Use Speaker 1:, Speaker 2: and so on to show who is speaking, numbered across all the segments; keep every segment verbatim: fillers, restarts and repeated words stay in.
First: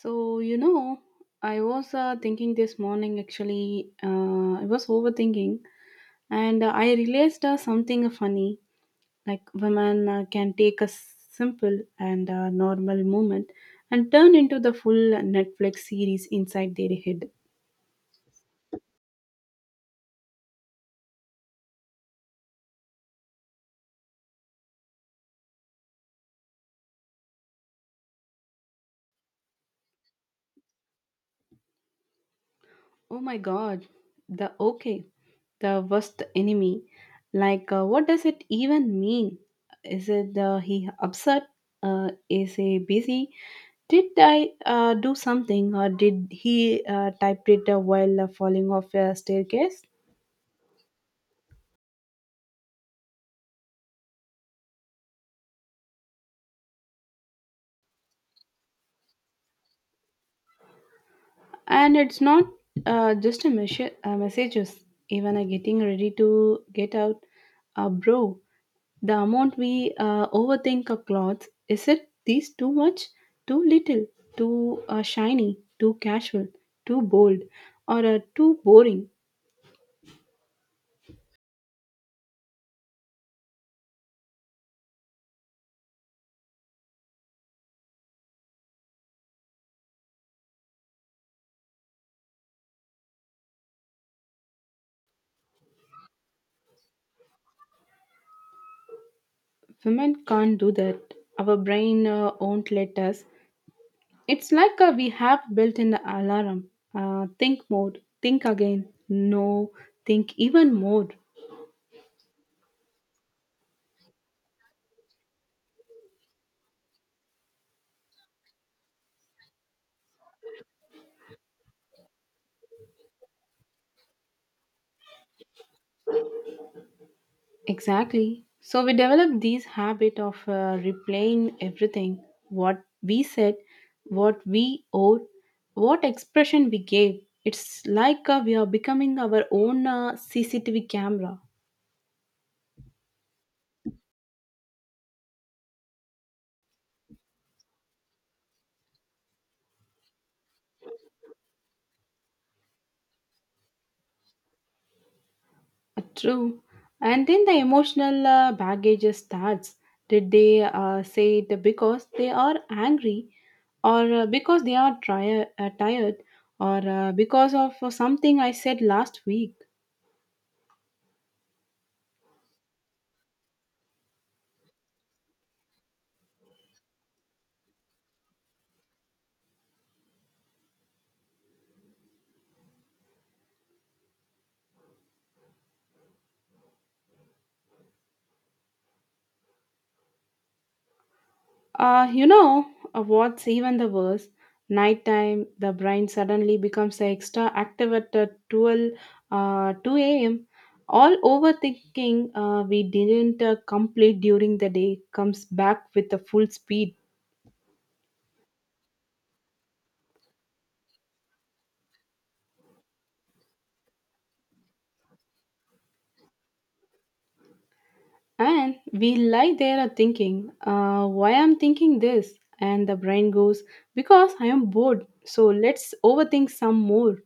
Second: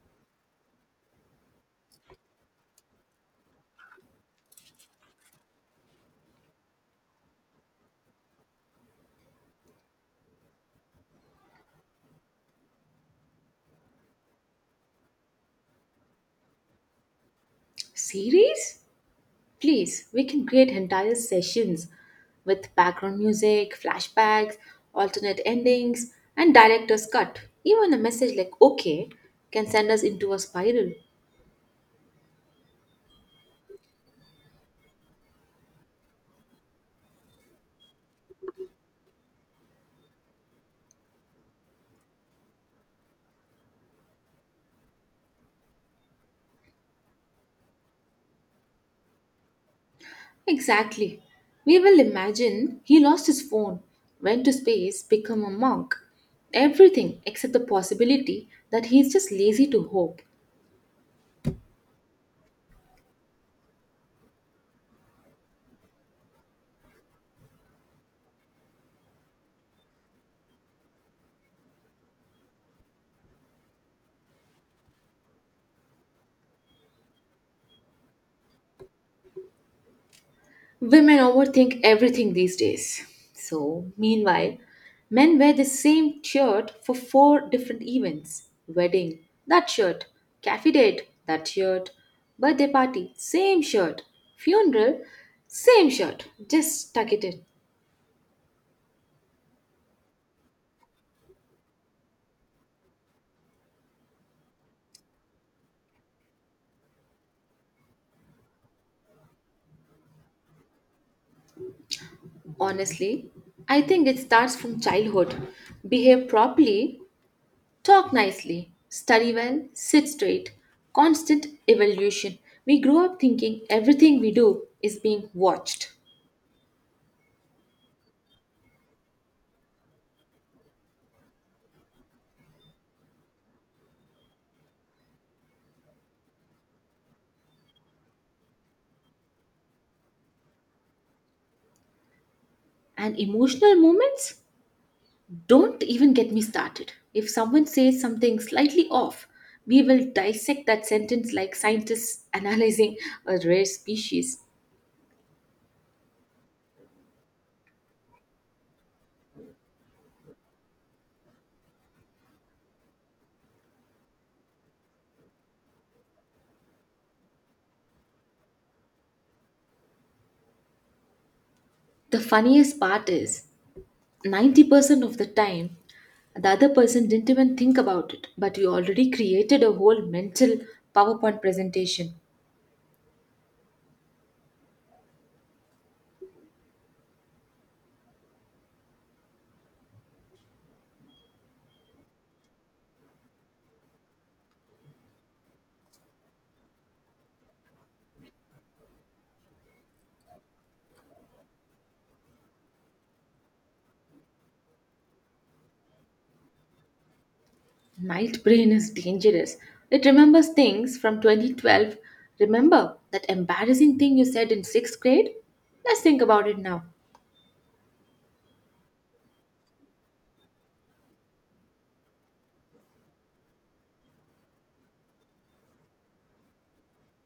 Speaker 1: So, you know, I was uh, thinking this morning actually, uh, I was overthinking and uh, I realized uh, something funny, like women uh, can take a simple and uh, normal moment and turn into the full Netflix series inside their head.
Speaker 2: Series? Please, we can create entire sessions with background music, flashbacks, alternate endings, and director's cut. Even a message like okay can send us into a spiral.
Speaker 1: Oh my god, the okay, the worst enemy. Like, uh, what does it even mean? Is it uh, he upset? Uh, is he busy? Did I uh, do something, or did he uh, typed it uh, while uh, falling off a staircase?
Speaker 2: Exactly. We will imagine he lost his phone, went to space, become a monk. Everything except the possibility that he is just lazy to hope.
Speaker 1: And it's not uh, just a message, uh, messages. Even uh, getting ready to get out, uh, bro. The amount we uh, overthink of clothes, is it these too much, too little, too uh, shiny, too casual, too bold, or uh, too boring?
Speaker 2: Women overthink everything these days. So, meanwhile, men wear the same shirt for four different events: wedding, that shirt; cafe date, that shirt; birthday party, same shirt; funeral, same shirt. Just tuck it in.
Speaker 1: Women can't do that. Our brain uh, won't let us. It's like uh we have built in the alarm. Uh, think mode, think again, no, think even more.
Speaker 2: Honestly, I think it starts from childhood. Behave properly, talk nicely, study well, sit straight. Constant evolution. We grow up thinking everything we do is being watched.
Speaker 1: Exactly. So we develop this habit of uh, replaying everything, what we said, what we owed, what expression we gave. It's like uh, we are becoming our own uh, C C T V camera.
Speaker 2: And emotional moments? Don't even get me started. If someone says something slightly off, we will dissect that sentence like scientists analyzing a rare species.
Speaker 1: Uh, true. And then the emotional uh, baggage starts. Did they uh, say it because they are angry, or uh, because they are tri- uh, tired, or uh, because of uh, something I said last week?
Speaker 2: The funniest part is ninety percent of the time, the other person didn't even think about it, but you already created a whole mental PowerPoint presentation.
Speaker 1: Uh, you know uh, what's even the worst? Nighttime, the brain suddenly becomes extra active at uh, twelve, uh, two a m. All overthinking uh, we didn't uh, complete during the day comes back with a full speed.
Speaker 2: Night brain is dangerous. It remembers things from twenty twelve. Remember that embarrassing thing you said in sixth grade? Let's think about it now.
Speaker 1: And we lie there are thinking, uh, why I'm thinking this? And the brain goes, because I am bored, so let's overthink some more.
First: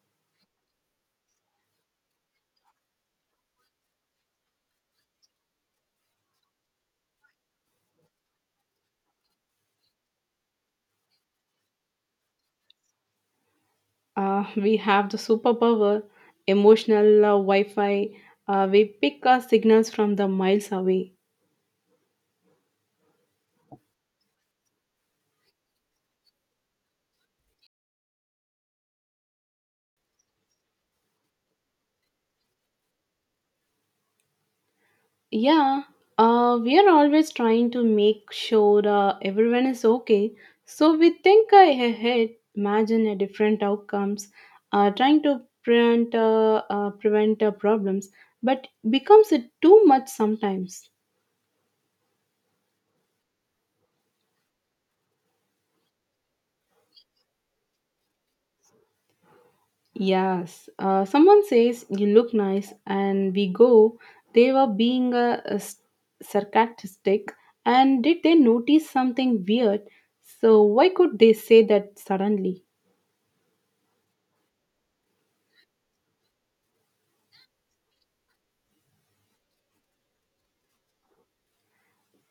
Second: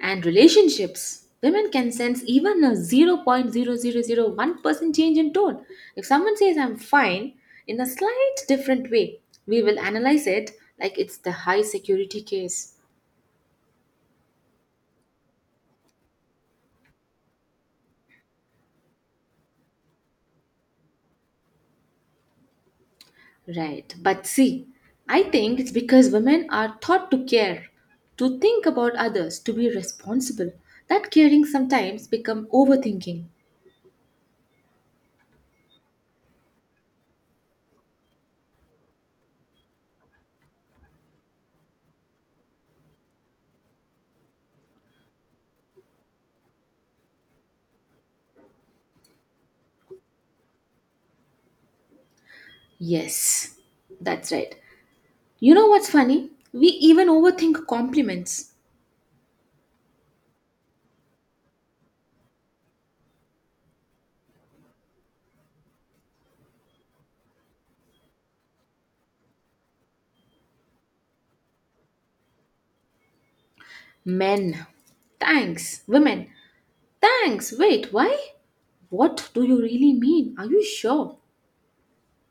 Speaker 2: And relationships. Women can sense even a zero point zero zero zero one percent change in tone. If someone says, "I'm fine," in a slight different way, we will analyze it like it's the high security case.
Speaker 1: Uh, we have the superpower, emotional uh, Wi Fi. Uh, we pick our signals from the miles away.
Speaker 2: Right. But see, I think it's because women are taught to care, to think about others, to be responsible. That caring sometimes become overthinking.
Speaker 1: Yeah, uh, we are always trying to make sure uh, everyone is okay. So we think uh, ahead, imagine a different outcomes, uh, trying to prevent uh, uh, prevent uh, problems, but becomes it too much sometimes.
Speaker 2: Yes, that's right. You know what's funny? We even overthink compliments.
Speaker 1: Yes, uh, someone says you look nice, and we go. They were being uh, uh, s- sarcastic, and did they notice something weird? So why could they say that suddenly?
Speaker 2: Men. Thanks. Women. Thanks. Wait, why? What do you really mean? Are you sure?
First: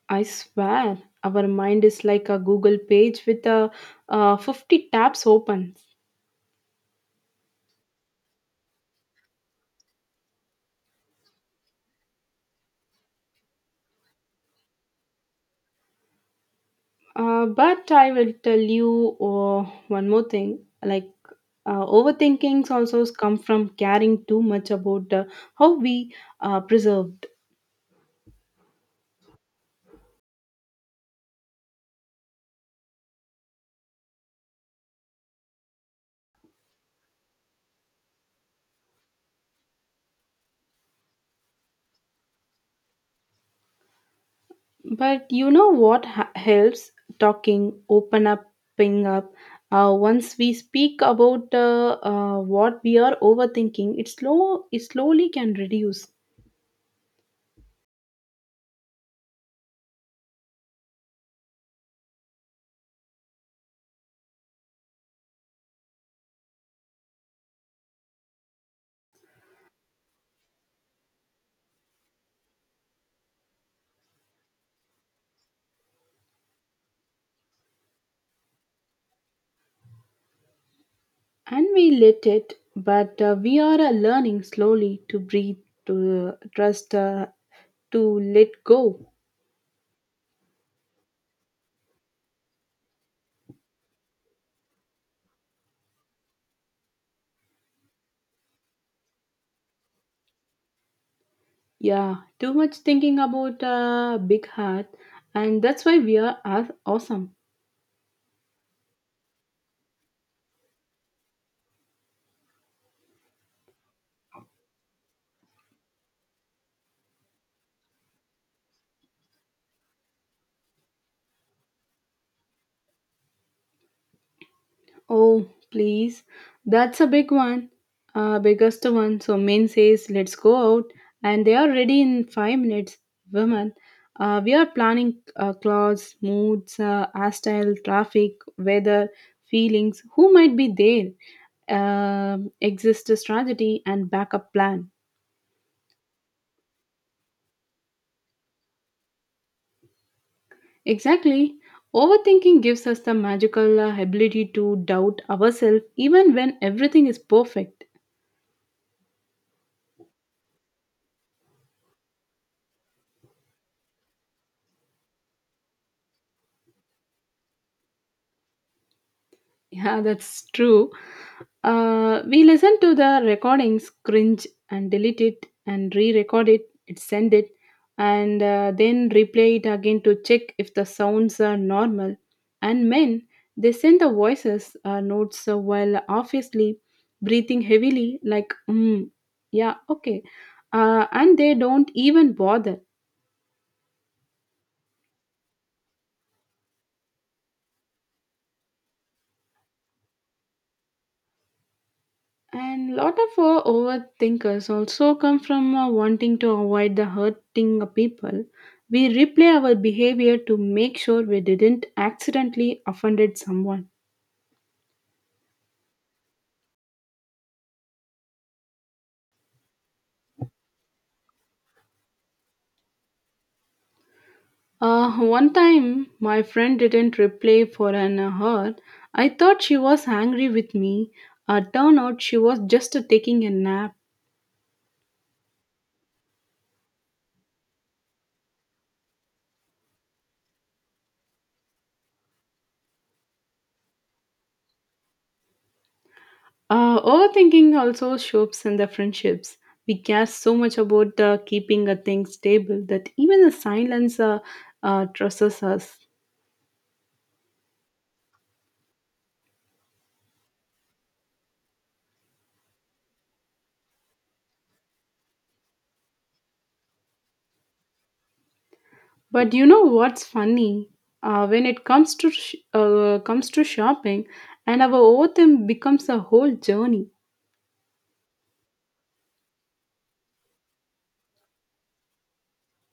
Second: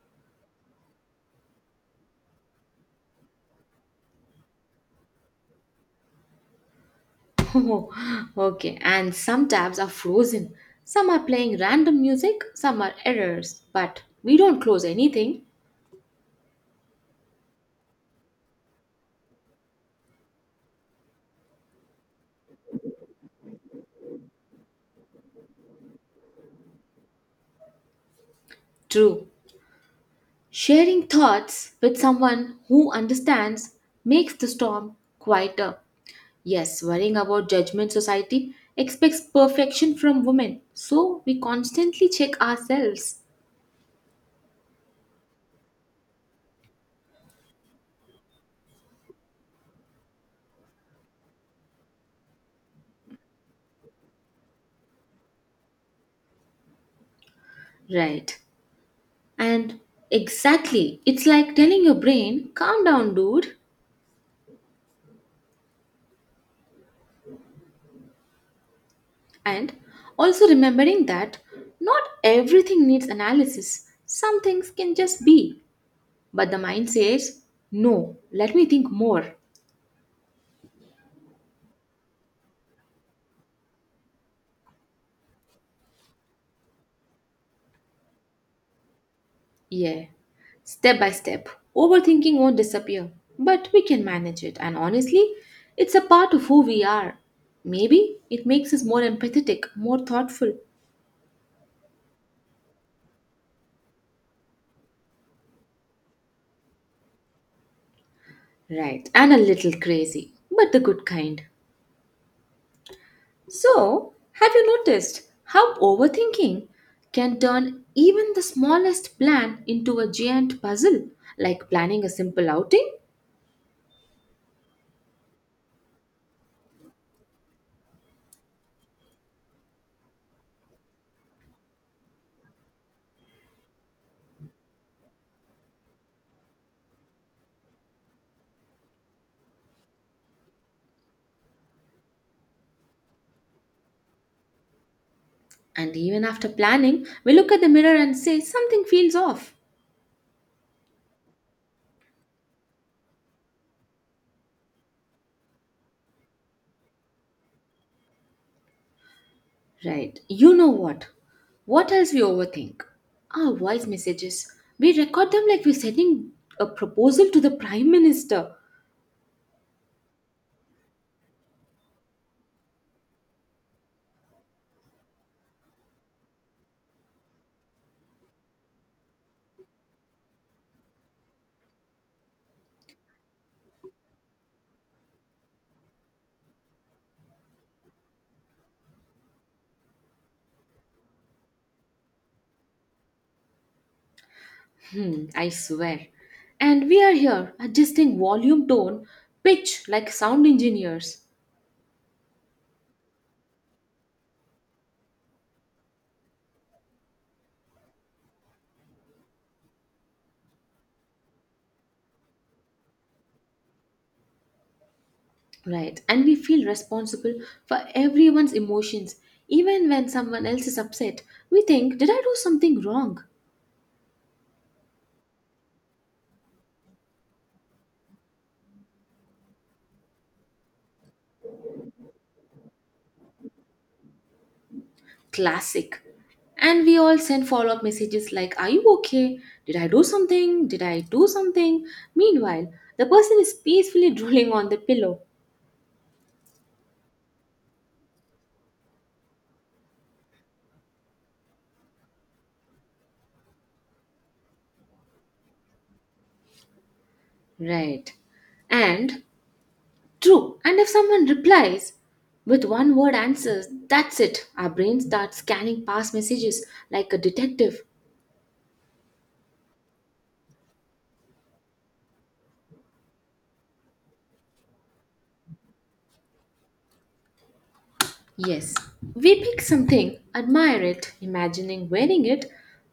Speaker 1: I swear, our mind is like a Google page with a, uh, fifty tabs open.
Speaker 2: Oh, okay. And some tabs are frozen. Some are playing random music, some are errors, but we don't close anything.
Speaker 1: Uh, but I will tell you uh, one more thing. Like uh, overthinkings also come from caring too much about uh, how we uh, preserved.
Speaker 2: True. Sharing thoughts with someone who understands makes the storm quieter. Yes, worrying about judgment society expects perfection from women, so we constantly check ourselves.
Speaker 1: But you know what ha- helps? Talking, open up, ping up. Uh, once we speak about uh, uh, what we are overthinking, it slow it slowly can reduce.
Speaker 2: Right. And exactly, it's like telling your brain, calm down, dude. And also remembering that not everything needs analysis, some things can just be. But the mind says, no, let me think more.
Speaker 1: And we let it, but uh, we are uh, learning slowly to breathe, to uh, trust, uh, to let go.
Speaker 2: Yeah, step by step. Overthinking won't disappear, but we can manage it. And honestly, it's a part of who we are. Maybe it makes us more empathetic, more thoughtful,
Speaker 1: Yeah, too much thinking about uh, big heart, and that's why we are aw- awesome.
Speaker 2: right, and a little crazy, but the good kind. So, have you noticed how overthinking can turn even the smallest plan into a giant puzzle, like planning a simple outing?
Speaker 1: Oh please, that's a big one, uh, biggest one. So men says let's go out, and they are ready in five minutes. Women, uh, we are planning uh, clothes, moods, uh, hairstyle, traffic, weather, feelings, who might be there, um, exist a strategy and backup plan.
Speaker 2: And even after planning, we look at the mirror and say something feels off.
Speaker 1: Exactly. Overthinking gives us the magical uh, ability to doubt ourselves even when everything is perfect.
Speaker 2: Right, you know what? What else we overthink? Our voice messages. We record them like we're sending a proposal to the Prime Minister.
Speaker 1: Yeah, that's true. Uh, we listen to the recordings, cringe, and delete it, and re record it, it send it, and uh, then replay it again to check if the sounds are normal. And men, they send the voices uh, notes uh, while obviously breathing heavily, like, mm, yeah, okay. Uh, and they don't even bother.
Speaker 2: Hmm, I swear. And we are here adjusting volume, tone, pitch like sound engineers.
Speaker 1: And lot of uh, overthinkers also come from uh, wanting to avoid the hurting of people. We replay our behavior to make sure we didn't accidentally offended someone.
Speaker 2: Right. And we feel responsible for everyone's emotions. Even when someone else is upset, we think, did I do something wrong?
Speaker 1: Uh, one time, my friend didn't replay for an hour. I thought she was angry with me. Uh, turned out she was just uh, taking a nap.
Speaker 2: Classic. And we all send follow up messages like, are you okay? Did I do something? Did I do something? Meanwhile, the person is peacefully drooling on the pillow.
Speaker 1: Uh, overthinking also shows in the friendships. We care so much about uh, keeping a thing stable that even the silence uh, uh, trusts us.
Speaker 2: Right. And true. And if someone replies with one word answers, that's it. Our brain starts scanning past messages like a detective.
Speaker 1: But you know what's funny? Uh, when it comes to sh- uh, comes to shopping, and our overthink becomes a whole journey.
Speaker 2: Yes, we pick something, admire it, imagining wearing it,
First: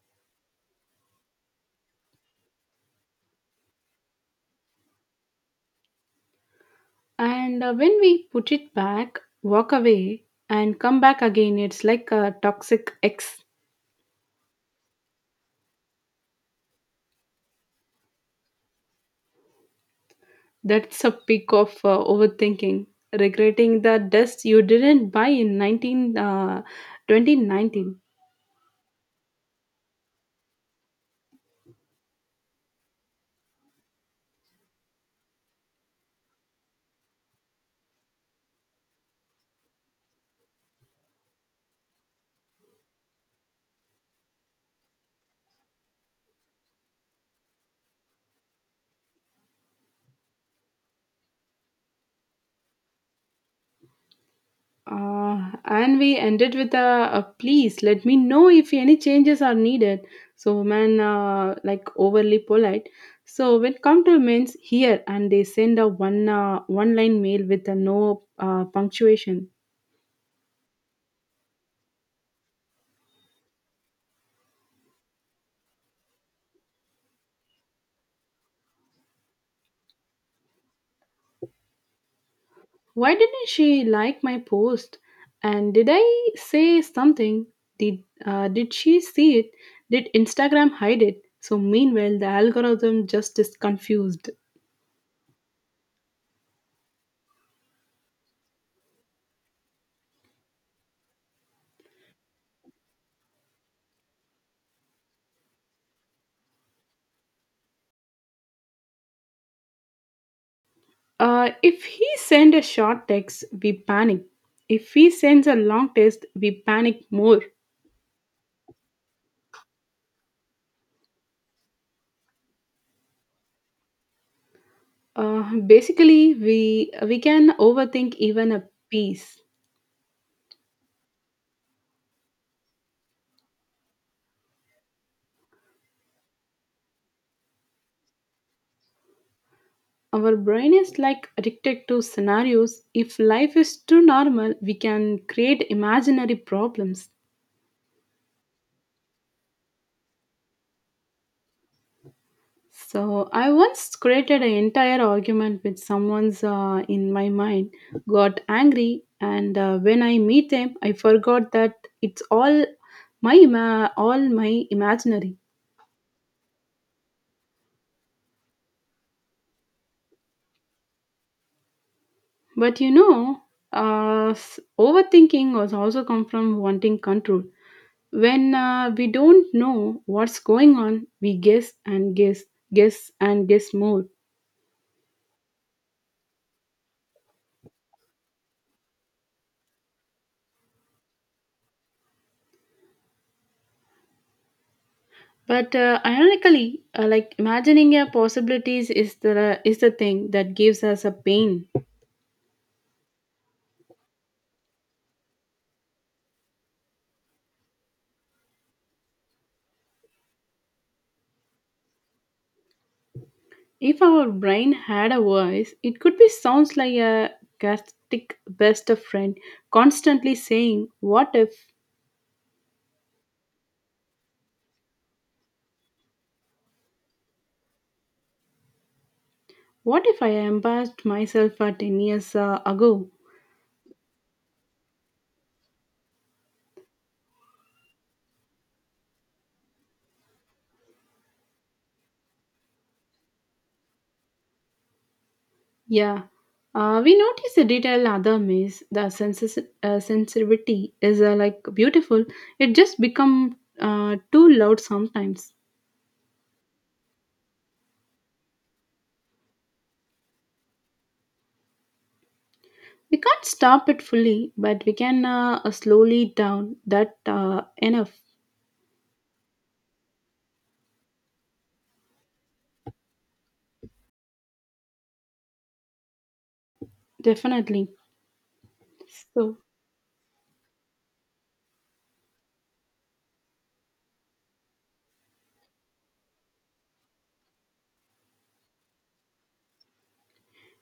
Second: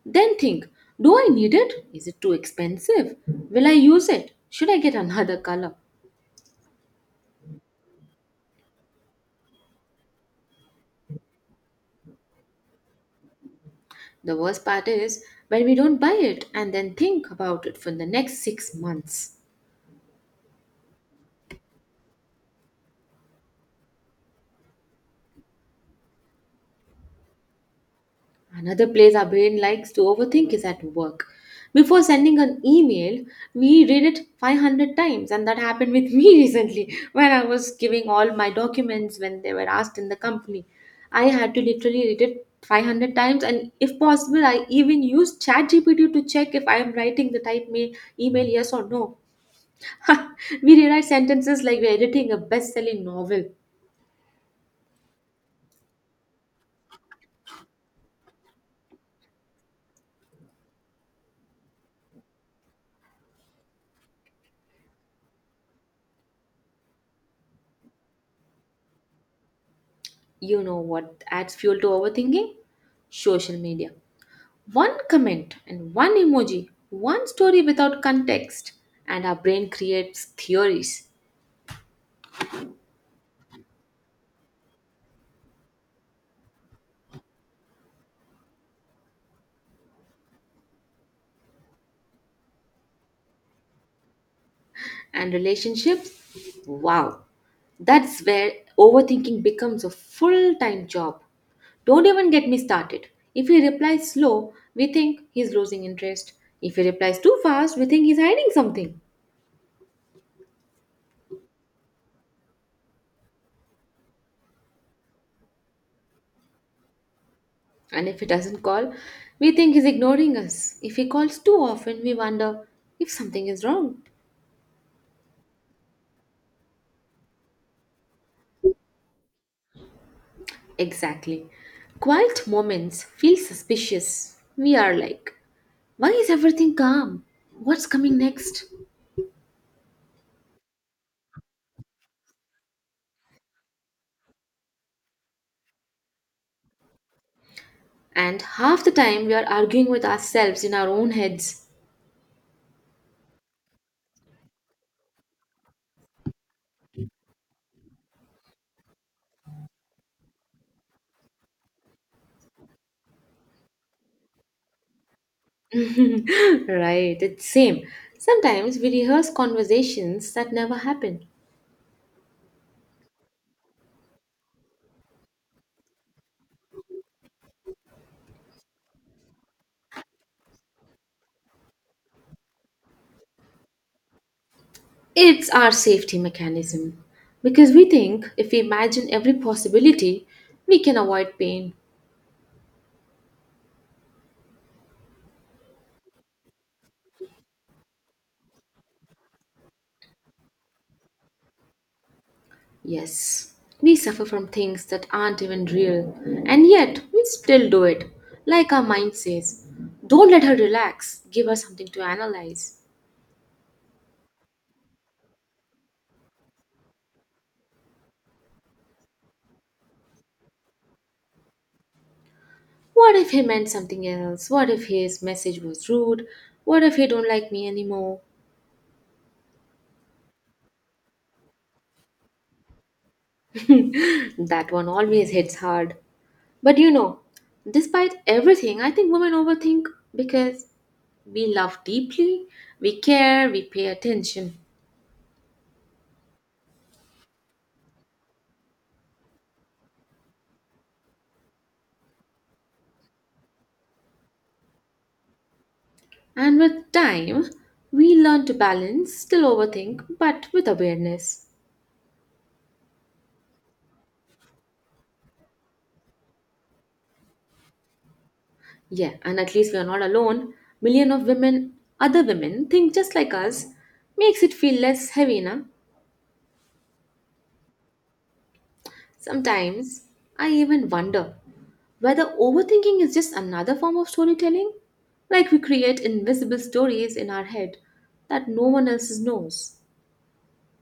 Speaker 2: then think do I need it? Is it too expensive? Will I use it? Should I get another color?
Speaker 1: And uh, when we put it back, walk away, and come back again, it's like a toxic ex.
Speaker 2: The worst part is when we don't buy it and then think about it for the next six months.
Speaker 1: That's a peak of uh, overthinking, regretting the dust you didn't buy in nineteen, uh, twenty nineteen.
Speaker 2: Another place our brain likes to overthink is at work. Before sending an email, we read it five hundred times, and that happened with me recently when I was giving all my documents when they were asked in the company. I had to literally read it five hundred times, and if possible, I even used ChatGPT to check if I am writing the type ma- email, yes or no. We rewrite sentences like we're editing a best selling novel.
Speaker 1: Uh, and we ended with a, a please let me know if any changes are needed. So women uh, like overly polite. So when come to means here, and they send a one uh, one line mail with a no uh, punctuation.
Speaker 2: You know what adds fuel to overthinking? Social media. One comment and one emoji, one story without context, and our brain creates theories
Speaker 1: Why didn't she like my post? And did I say something? Did uh, did she see it? Did Instagram hide it? So meanwhile, the algorithm just is confused.
Speaker 2: and relationships. Wow, that's where overthinking becomes a full time job. Don't even get me started. If he replies slow, we think he's losing interest. If he replies too fast, we think he's hiding something.
Speaker 1: Uh, if he send a short text, we panic. If he sends a long text, we panic more.
Speaker 2: And if he doesn't call, we think he's ignoring us. If he calls too often, we wonder if something is wrong.
Speaker 1: Uh, basically, we we can overthink even a piece.
Speaker 2: Exactly. Quiet moments feel suspicious. We are like, why is everything calm? What's coming next?
Speaker 1: Our brain is like addicted to scenarios. If life is too normal, we can create imaginary problems.
Speaker 2: And half the time we are arguing with ourselves in our own heads.
Speaker 1: So I once created an entire argument with someone's uh, in my mind, got angry, and uh, when I meet them, I forgot that it's all my ima- all my imaginary.
Speaker 2: Right, it's same. Sometimes we rehearse conversations that never happen.
Speaker 1: But you know, uh, s- overthinking was also come from wanting control. When uh, we don't know what's going on, we guess and guess, guess and guess more.
Speaker 2: It's our safety mechanism because we think if we imagine every possibility, we can avoid pain.
Speaker 1: But uh, ironically, uh, like imagining our possibilities is the is the thing that gives us a pain.
Speaker 2: Yes, we suffer from things that aren't even real, and yet we still do it. Like our mind says, don't let her relax, give her something to analyze.
Speaker 1: If our brain had a voice, it could be sounds like a chaotic best of friend, constantly saying, "What if?
Speaker 2: What if he meant something else? What if his message was rude? What if he don't like me anymore?
Speaker 1: What if I embarrassed myself uh, ten years uh, ago?"
Speaker 2: That one always hits hard. But you know, despite everything, I think women overthink because we love deeply, we care, we pay attention.
Speaker 1: Yeah. Uh, we notice the detail other miss. The senses, uh, sensitivity is uh, like beautiful. It just become uh, too loud sometimes.
Speaker 2: And with time, we learn to balance, still overthink, but with awareness.
Speaker 1: We can't stop it fully, but we can uh, uh, slowly down that uh, enough.
Speaker 2: Yeah, and at least we are not alone. Million of women, other women, think just like us, makes it feel less heavy, na?
Speaker 1: Definitely. So,
Speaker 2: Sometimes I even wonder whether overthinking is just another form of storytelling. Like we create invisible stories in our head that no one else knows.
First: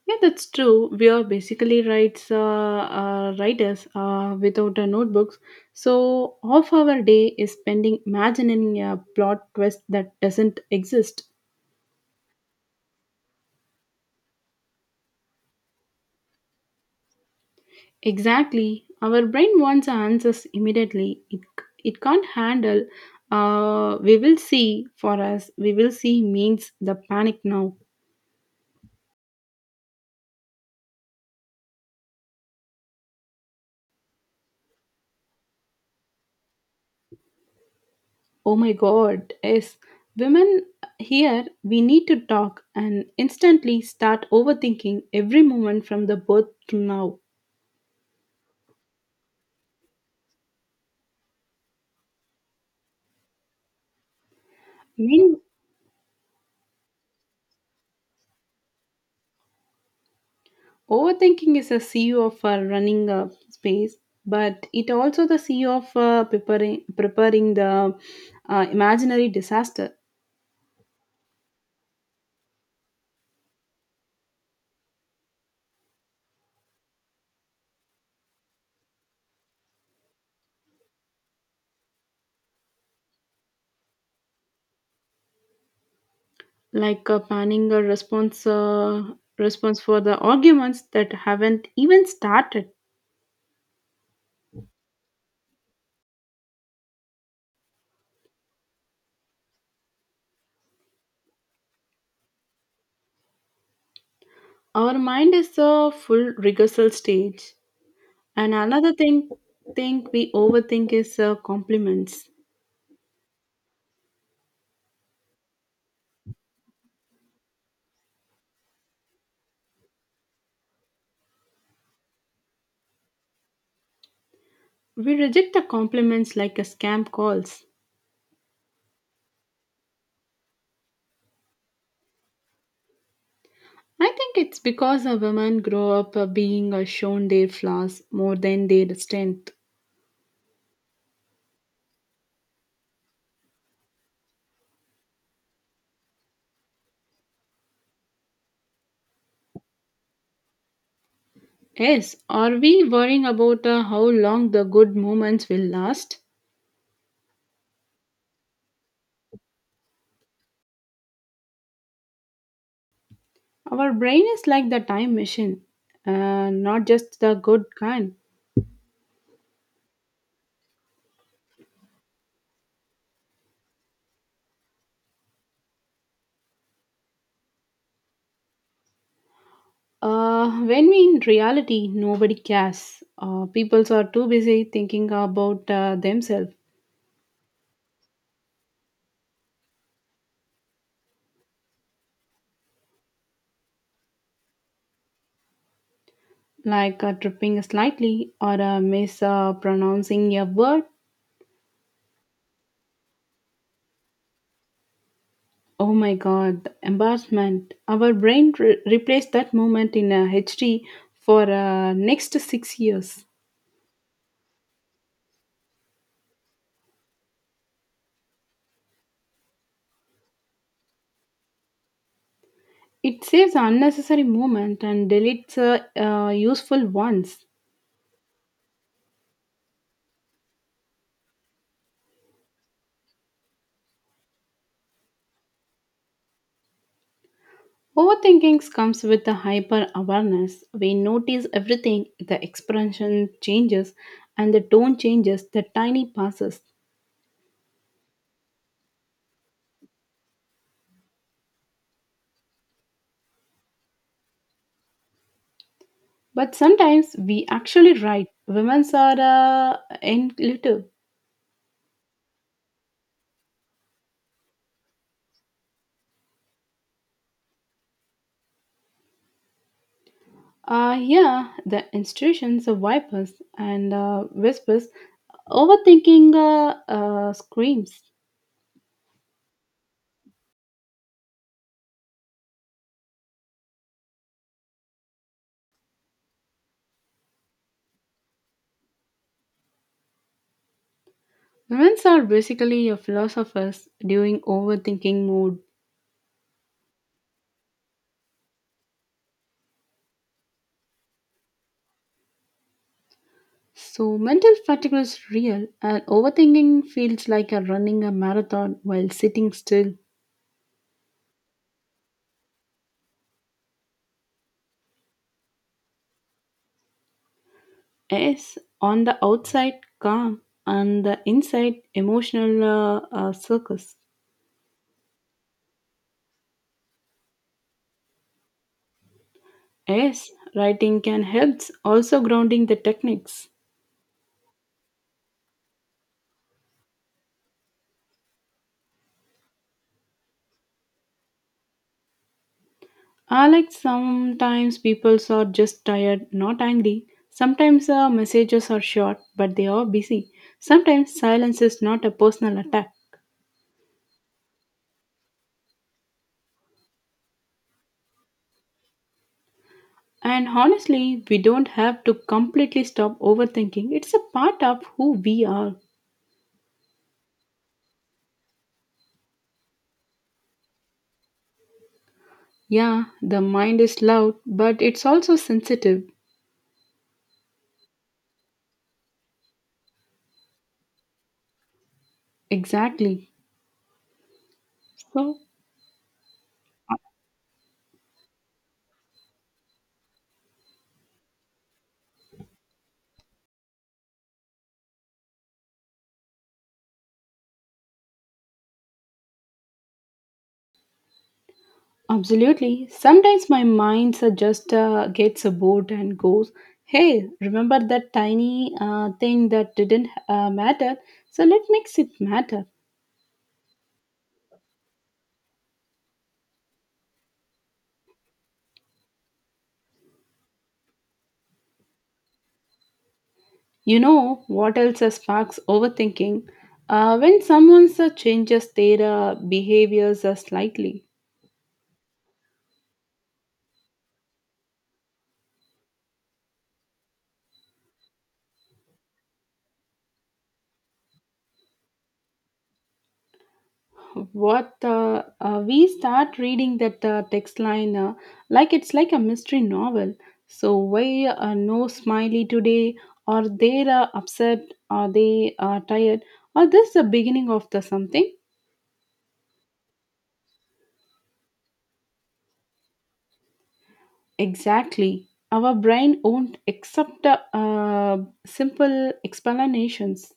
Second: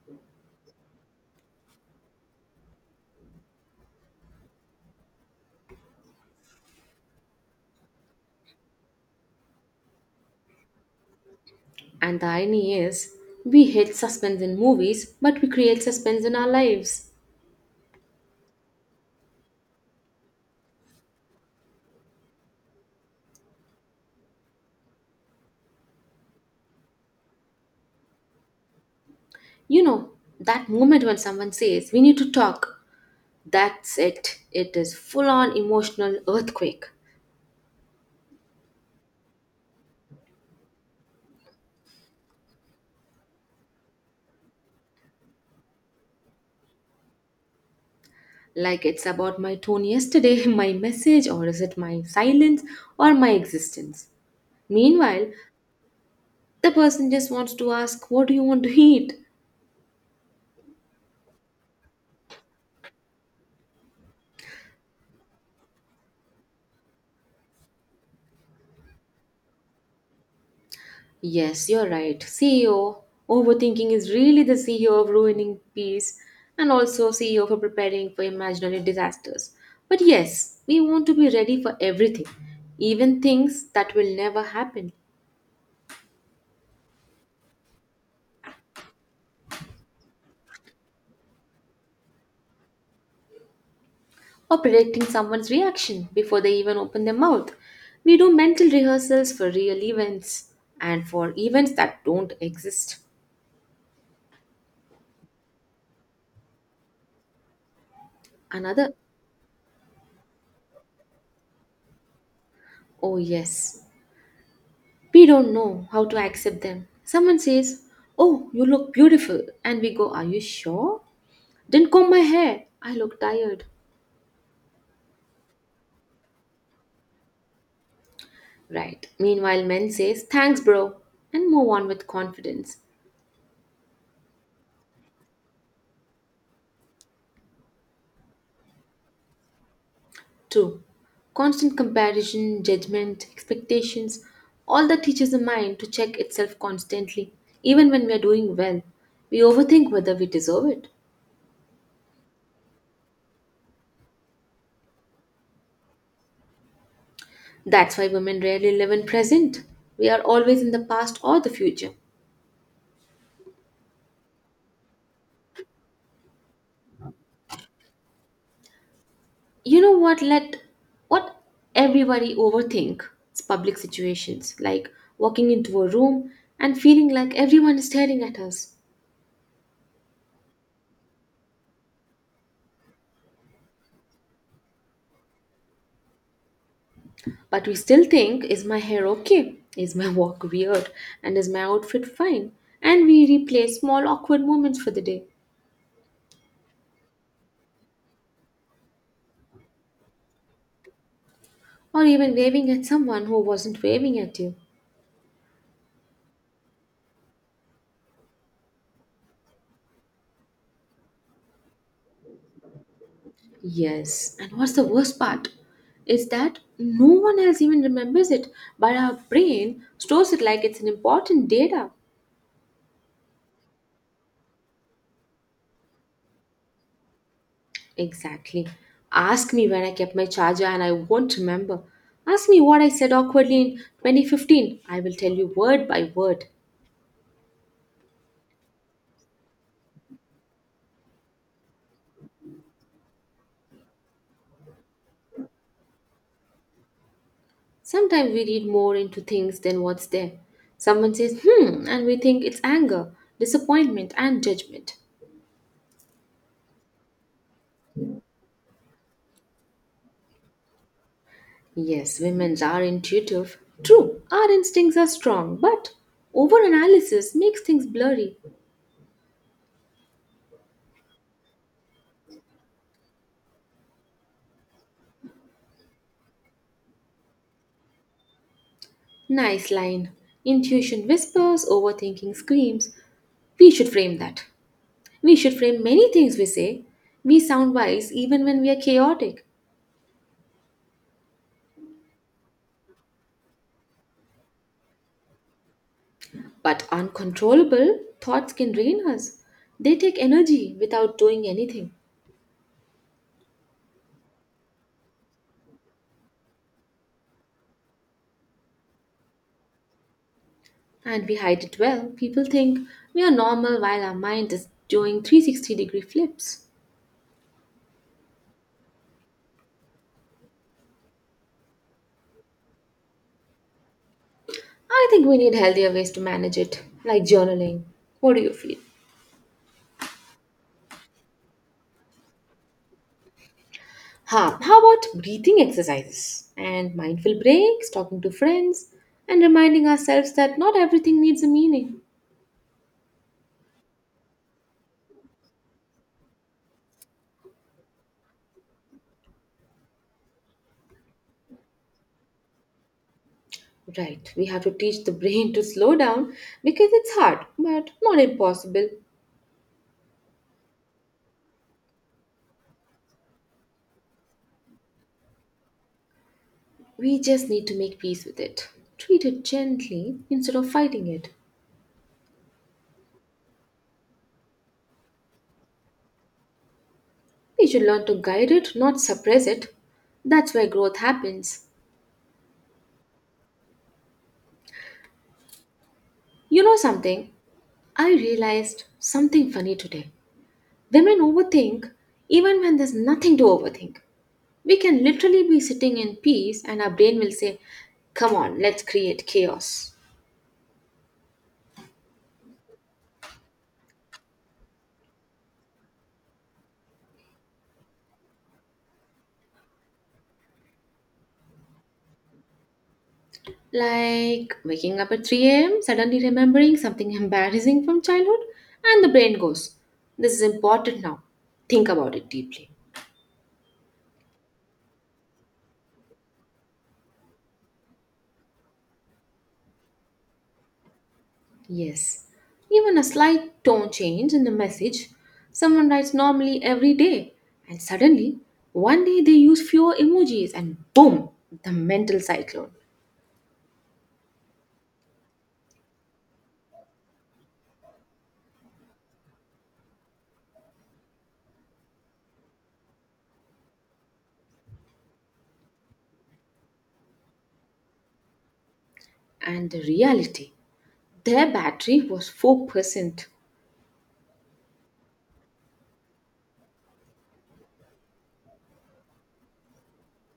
Speaker 1: yeah, that's true. We are basically writes, uh, uh, writers uh, without uh, notebooks. So, half our day is spending imagining a plot twist that doesn't exist.
Speaker 2: And the irony is, we hate suspense in movies, but we create suspense in our lives.
Speaker 1: Exactly. Our brain wants answers immediately. It, it can't handle. Uh, we will see for us. We will see means the panic now.
Speaker 2: You know, that moment when someone says, we need to talk, that's it. It is full on emotional earthquake.
Speaker 1: Oh my god, yes. Women here, we need to talk, and instantly start overthinking every moment from the birth to now.
Speaker 2: Like it's about my tone yesterday, my message, or is it my silence, or my existence. Meanwhile,
Speaker 1: Mean,
Speaker 2: the person just wants to ask, what do you want to eat?
Speaker 1: overthinking is a C E O of uh, running a space, but it also the C E O of uh, preparing, preparing the uh, imaginary disaster,
Speaker 2: Yes, you're right. C E O, overthinking is really the C E O of ruining peace and also C E O for preparing for imaginary disasters. But yes, we want to be ready for everything, even things that will never happen,
Speaker 1: like uh, planning a response, uh, response for the arguments that haven't even started.
Speaker 2: or predicting someone's reaction before they even open their mouth. We do mental rehearsals for real events and for events that don't exist.
Speaker 1: Our mind is a full rehearsal stage. And another
Speaker 2: Another,
Speaker 1: thing, thing we overthink is uh, compliments.
Speaker 2: oh yes, we don't know how to accept them. Someone says, oh, you look beautiful. And we go, are you sure? Didn't comb my hair. I look tired.
Speaker 1: We reject the compliments like a scam calls.
Speaker 2: Right. Meanwhile, men says, thanks, bro. And move on with confidence.
Speaker 1: I think it's because a women grow up uh, being uh, shown their flaws more than their strength.
Speaker 2: two. Constant comparison, judgment, expectations, all that teaches the mind to check itself constantly, even when we are doing well. We overthink whether we deserve it.
Speaker 1: Yes, are we worrying about uh, how long the good moments will last?
Speaker 2: That's why women rarely live in present. We are always in the past or the future.
Speaker 1: Our brain is like the time machine, uh, not just the good kind.
Speaker 2: You know what, let what everybody overthink is public situations like walking into a room and feeling like everyone is staring at us,
Speaker 1: Uh, when we in reality, nobody cares. Uh, people are too busy thinking about uh, themselves,
Speaker 2: but we still think is my hair okay, is my walk weird, and is my outfit fine, and we replay small awkward moments for the day,
Speaker 1: like uh, tripping slightly or uh, mispronouncing a word.
Speaker 2: or even waving at someone who wasn't waving at you.
Speaker 1: Oh my god, the embarrassment. Our brain re- replaced that moment in a H D for uh, next six years.
Speaker 2: Yes, and what's the worst part is that no one else even remembers it, but our brain stores it like it's an important data.
Speaker 1: It saves unnecessary moment and deletes uh, uh, useful ones.
Speaker 2: Exactly. Ask me where I kept my charger and I won't remember. Ask me what I said awkwardly in twenty fifteen. I will tell you word by word.
Speaker 1: Overthinking comes with a hyper awareness. We notice everything, the expression changes and the tone changes, the tiny passes.
Speaker 2: Sometimes we read more into things than what's there. Someone says, hmm, and we think it's anger, disappointment, and judgment.
Speaker 1: But sometimes we actually write. Women are uh, in little.
Speaker 2: Yes, women are intuitive. True, our instincts are strong, but overanalysis makes things blurry.
Speaker 1: Uh, yeah, the institutions of vipers and uh, whispers, overthinking uh, uh, screams.
Speaker 2: Nice line. Intuition whispers, overthinking screams. We should frame that. We should frame many things we say. We sound wise even when we are chaotic.
Speaker 1: Women are basically a philosophers during overthinking mode.
Speaker 2: But uncontrollable thoughts can drain us. They take energy without doing anything.
Speaker 1: So mental fatigue is real, and overthinking feels like a running a marathon while sitting still.
Speaker 2: And we hide it well. People think we are normal while our mind is doing three hundred sixty degree flips.
Speaker 1: Yes, on the outside calm, on the inside emotional uh, uh, circus.
Speaker 2: I think we need healthier ways to manage it, like journaling. What do you feel?
Speaker 1: Yes, writing can help, also grounding the techniques.
Speaker 2: Huh, how about breathing exercises and mindful breaks, talking to friends, and reminding ourselves that not everything needs a meaning?
Speaker 1: I like sometimes people are just tired, not angry. Sometimes uh, messages are short, but they are busy. Sometimes silence is not a personal attack.
Speaker 2: Right, we have to teach the brain to slow down because it's hard, but not impossible.
Speaker 1: And honestly, we don't have to completely stop overthinking. It's a part of who we are.
Speaker 2: We just need to make peace with it. Treat it gently instead of fighting it.
Speaker 1: Yeah, the mind is loud, but it's also sensitive.
Speaker 2: We should learn to guide it, not suppress it. That's where growth happens.
Speaker 1: Exactly. So,
Speaker 2: You know something? I realized something funny today. Women overthink even when there's nothing to overthink. We can literally be sitting in peace and our brain will say, come on, let's create chaos.
Speaker 1: absolutely. Sometimes my mind uh, just uh, gets a bored and goes, hey, remember that tiny uh, thing that didn't uh, matter? So let makes it matter.
Speaker 2: Like waking up at three a m, suddenly remembering something embarrassing from childhood, and the brain goes, this is important now. Think about it deeply.
Speaker 1: You know what else uh, sparks overthinking? Uh, when someone uh, changes their uh, behaviors uh, slightly.
Speaker 2: Yes. Even a slight tone change in the message someone writes normally every day, and suddenly one day they use fewer emojis, and boom, the mental cyclone.
Speaker 1: What uh, uh, we start reading that uh, text line uh, like it's like a mystery novel. So why uh, no smiley today, or they're uh, upset, or they are tired, or this the beginning of the something.
Speaker 2: And the reality their battery was four percent.
Speaker 1: Exactly, our brain won't accept uh, uh, simple explanations.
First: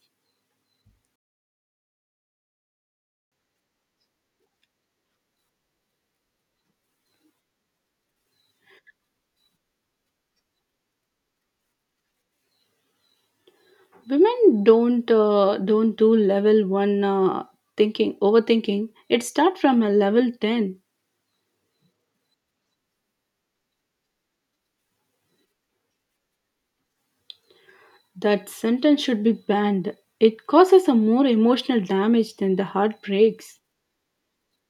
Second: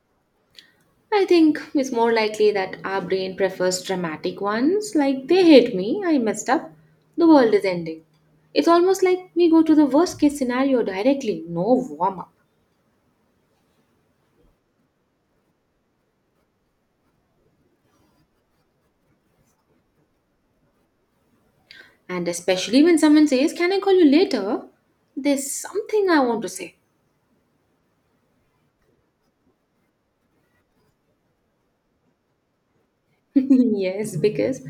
Speaker 2: I think it's more likely that our brain prefers dramatic ones, like they hate me, I messed up, the world is ending. It's almost like we go to the worst case scenario directly, no warm up.
Speaker 1: Women don't uh, don't do level one uh, thinking overthinking, it starts from a level ten.
Speaker 2: And especially when someone says, "Can I call you later? There's something I want to say."
Speaker 1: That sentence should be banned. It causes a more emotional damage than the heartbreaks.
Speaker 2: Yes, because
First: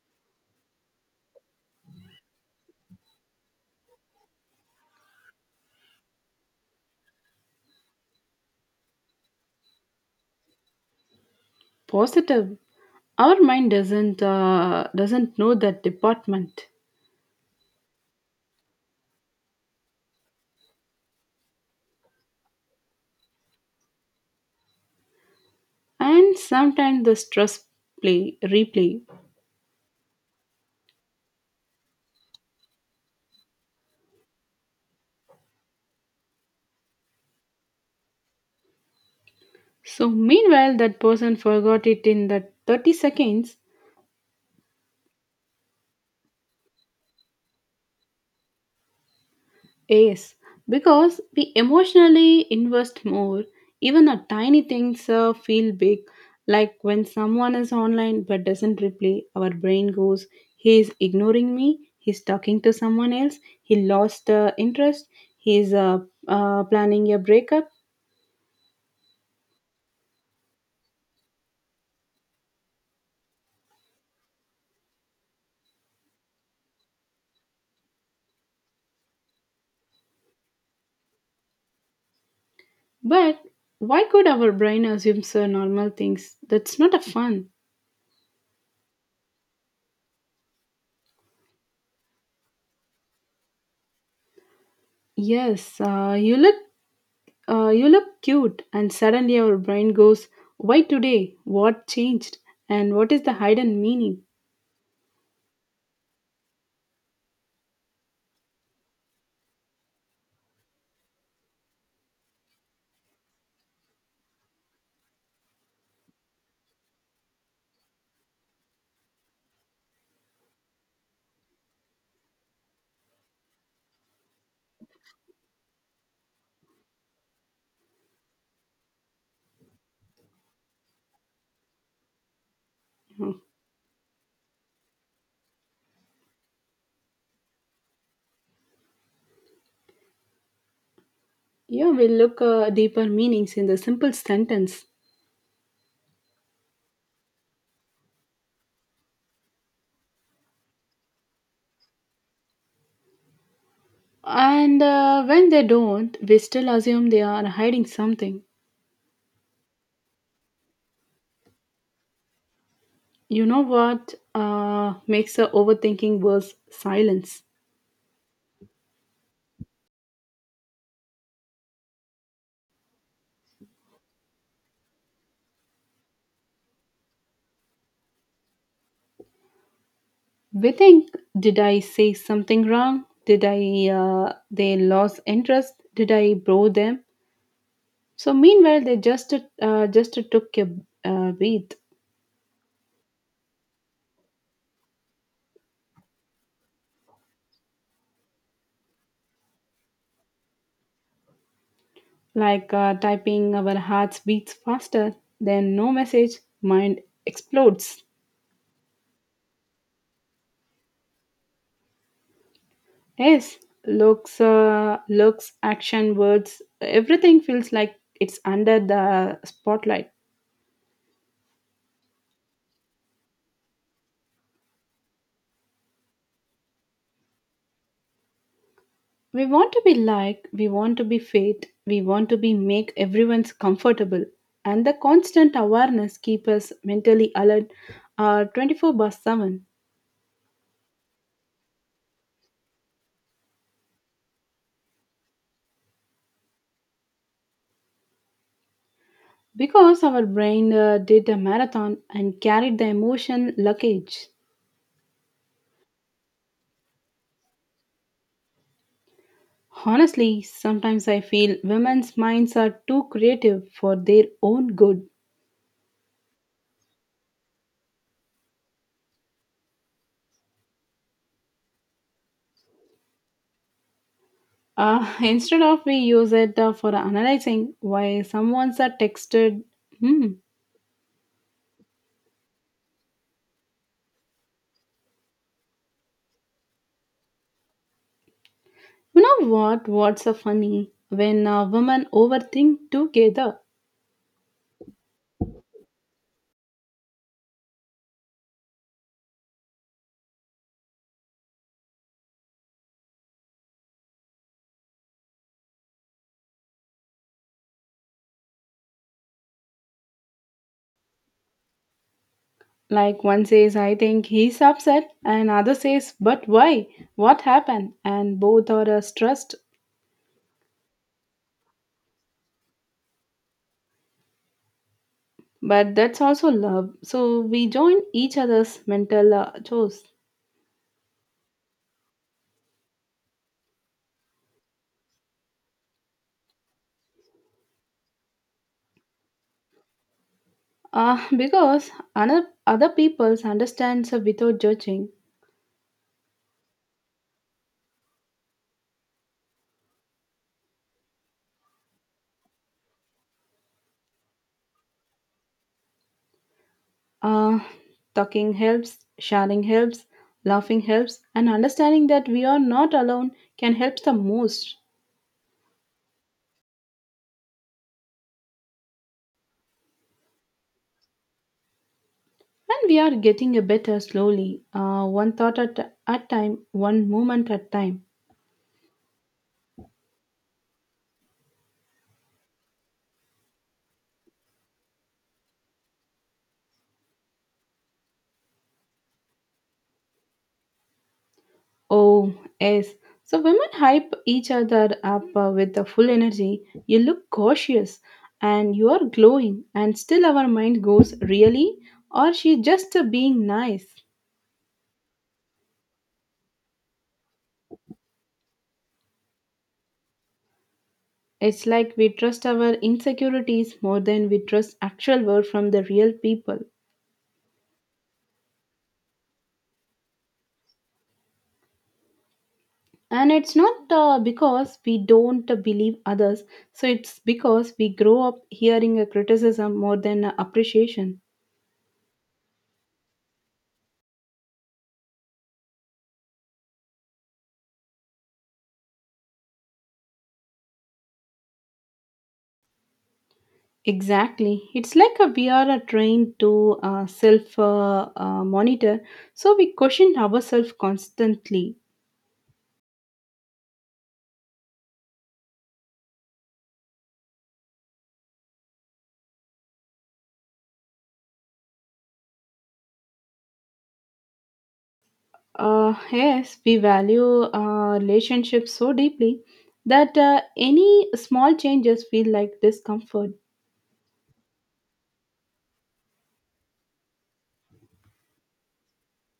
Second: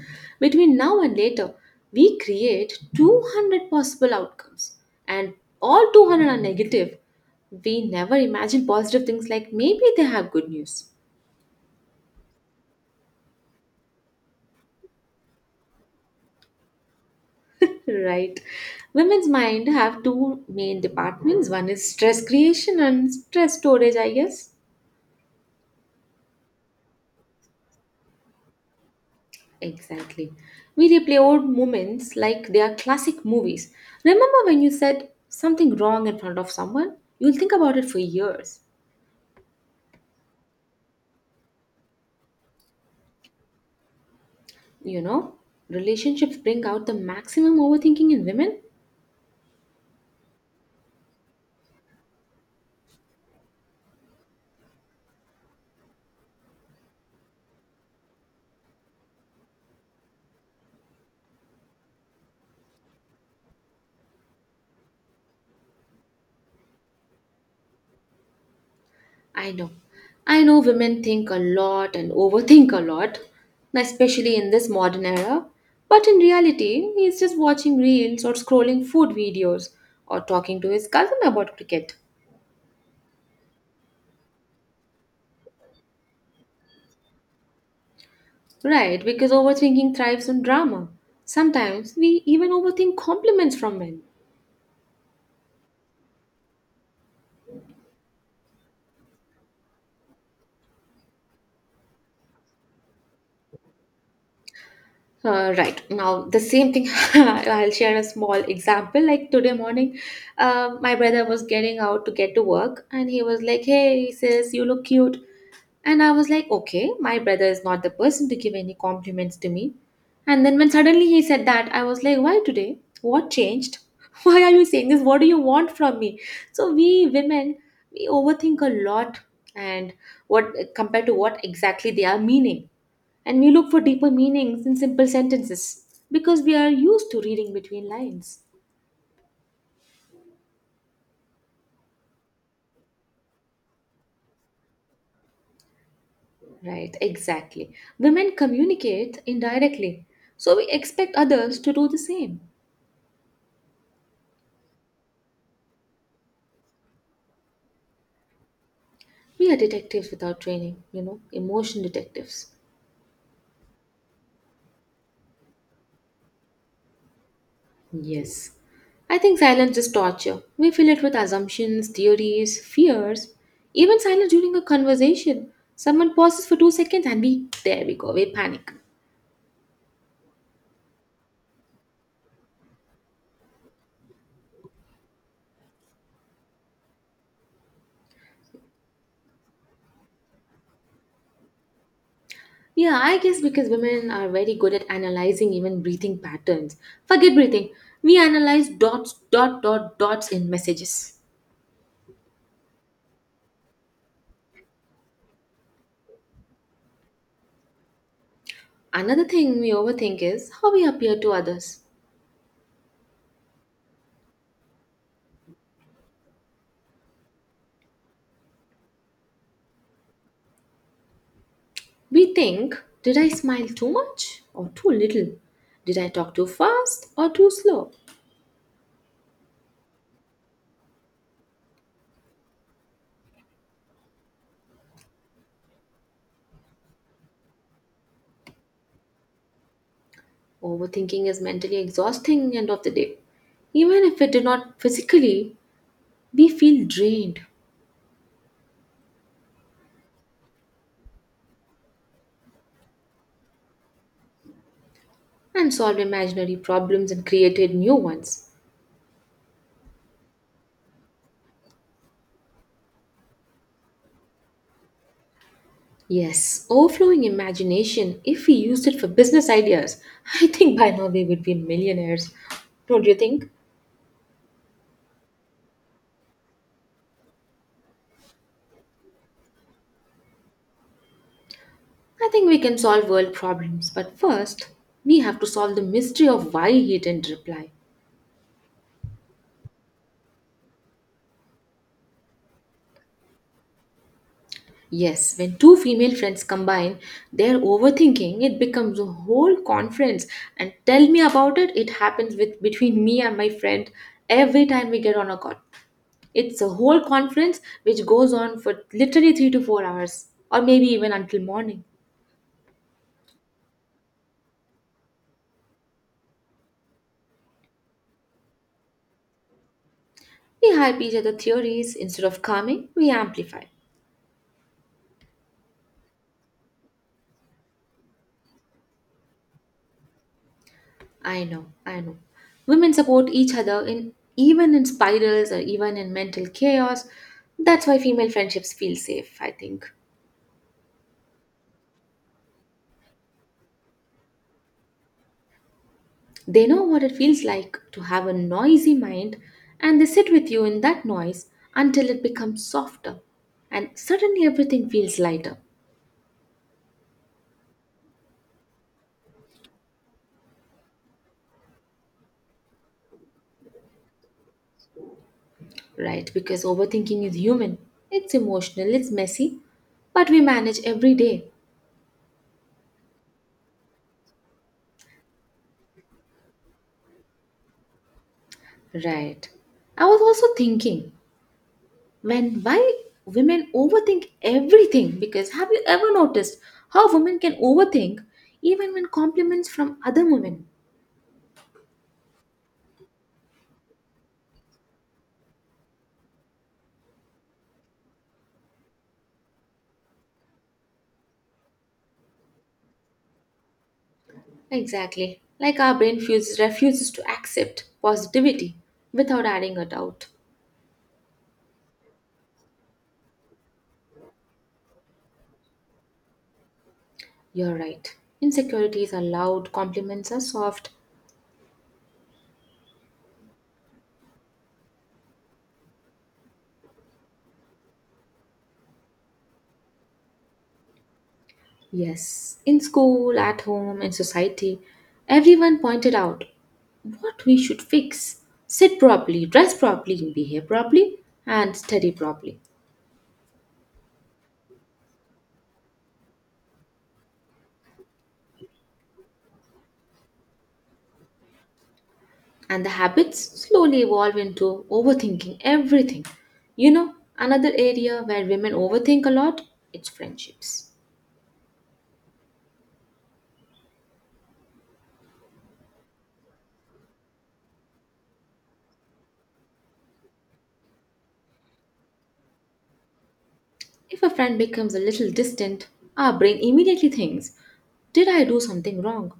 Speaker 2: between now and later, we create two hundred possible outcomes, and all two hundred are negative. We never imagine positive things like maybe they have good news.
Speaker 1: Positive. Our mind doesn't uh, doesn't know that department,
Speaker 2: Right. Women's mind have two main departments. One is stress creation and stress storage, I guess.
Speaker 1: and sometimes the stress play replay.
Speaker 2: Exactly. We replay old moments like they are classic movies. Remember when you said something wrong in front of someone? You'll think about it for years.
Speaker 1: So meanwhile, that person forgot it in that thirty seconds.
Speaker 2: You know, Relationships bring out the maximum overthinking in women.
Speaker 1: Yes, because we emotionally invest more. Even the tiny things uh, feel big. Like when someone is online but doesn't reply, our brain goes, he is ignoring me, he's talking to someone else, he lost uh, interest, he's uh, uh, planning a breakup.
Speaker 2: I know. I know women think a lot and overthink a lot, especially in this modern era. But in reality, he's just watching reels or scrolling food videos or talking to his cousin about cricket.
Speaker 1: But why could our brain assume so normal things? That's not a fun.
Speaker 2: Right, because overthinking thrives on drama. Sometimes we even overthink compliments from men.
Speaker 1: Yes, uh, you look Uh, you look cute, and suddenly our brain goes, why today? What changed? And what is the hidden meaning?
Speaker 2: Uh, right now, the same thing. I'll share a small example. Like today morning, uh, my brother was getting out to get to work, and he was like, "Hey, sis, you look cute." And I was like, okay, my brother is not the person to give any compliments to me. And then when suddenly he said that, I was like, why today? What changed? Why are you saying this? What do you want from me? So we women, we overthink a lot and what compared to what exactly they are meaning. And we look for deeper meanings in simple sentences because we are used to reading between lines.
Speaker 1: Yeah, we look uh, deeper meanings in the simple sentence.
Speaker 2: Right, exactly. Women communicate indirectly, so we expect others to do the same.
Speaker 1: And uh, when they don't, we still assume they are hiding something.
Speaker 2: We are detectives without training, you know, emotion detectives.
Speaker 1: You know what uh, makes the overthinking worse? Silence.
Speaker 2: Yes. I think silence is torture. We fill it with assumptions, theories, fears. Even silence during a conversation. Someone pauses for two seconds and we, there we go, we panic.
Speaker 1: We think, did I say something wrong? Did I, uh, they lost interest? Did I bore them? So meanwhile, they just uh, just took a uh, breath.
Speaker 2: Yeah, I guess because women are very good at analyzing even breathing patterns. Forget breathing. We analyze dots, dot, dot, dots in messages.
Speaker 1: Like uh, typing, our hearts beats faster, then no message, mind explodes.
Speaker 2: Another thing we overthink is how we appear to others.
Speaker 1: Yes, looks uh, looks, action, words, everything feels like it's under the spotlight.
Speaker 2: We think, did I smile too much or too little? Did I talk too fast or too slow?
Speaker 1: We want to be liked, we want to be fit, we want to be make everyone's comfortable, and the constant awareness keep us mentally alert, uh, twenty-four by seven.
Speaker 2: Overthinking is mentally exhausting end of the day. Even if it did not physically, we feel drained
Speaker 1: Because our brain uh, did a marathon and carried the emotion luggage.
Speaker 2: and solve imaginary problems and created new ones.
Speaker 1: Honestly, sometimes I feel women's minds are too creative for their own good.
Speaker 2: Yes, overflowing imagination, if we used it for business ideas, I think by now we would be millionaires. Don't you think?
Speaker 1: Uh, instead of we use it uh, for analyzing why someone's are texted. Hmm.
Speaker 2: I think we can solve world problems, but first, we have to solve the mystery of why he didn't reply.
Speaker 1: You know what? What's so funny when uh, women overthink together.
Speaker 2: Yes, when two female friends combine their overthinking, it becomes a whole conference. And tell me about it, it happens with between me and my friend every time we get on a call. It's a whole conference which goes on for literally three to four hours, or maybe even until morning.
Speaker 1: Like one says, "I think he's upset," and other says, "But why? What happened?" And both are uh, stressed.
Speaker 2: We hype each other theories instead of calming, we amplify.
Speaker 1: But that's also love. So we join each other's mental uh, chores.
Speaker 2: I know, I know. Women support each other in even in spirals or even in mental chaos. That's why female friendships feel safe, I think.
Speaker 1: Uh, because another, other people's understands her without judging.
Speaker 2: They know what it feels like to have a noisy mind, and they sit with you in that noise until it becomes softer. And suddenly everything feels lighter,
Speaker 1: Uh, Talking helps, sharing helps, laughing helps, and understanding that we are not alone can help the most.
Speaker 2: right? Because overthinking is human, it's emotional, it's messy, but we manage every day,
Speaker 1: And we are getting a better slowly, uh, one thought at a time, one moment at time.
Speaker 2: right? I was also thinking, when why women overthink everything? Because have you ever noticed how women can overthink even when compliments from other women?
Speaker 1: Oh, yes. So women hype each other up uh, with the full energy. You look cautious and you are glowing, and still our mind goes, really? Or she just uh, being nice?
Speaker 2: Exactly. Like our brain fuses, refuses to accept positivity without adding a doubt.
Speaker 1: It's like we trust our insecurities more than we trust actual word from the real people.
Speaker 2: You're right. Insecurities are loud, compliments are soft.
Speaker 1: And it's not uh, because we don't uh, believe others, so it's because we grow up hearing a criticism more than uh, appreciation.
Speaker 2: Yes. In school, at home, in society, everyone pointed out what we should fix. Sit properly, dress properly, behave properly, and study properly.
Speaker 1: Exactly. It's like a, we are a trained to uh, self uh, uh, monitor, so we question ourselves constantly.
Speaker 2: And the habits slowly evolve into overthinking everything. You know, another area where women overthink a lot, it's friendships.
Speaker 1: Uh, yes, we value uh, relationships so deeply that uh, any small changes feel like discomfort.
Speaker 2: If a friend becomes a little distant, our brain immediately thinks, did I do something wrong?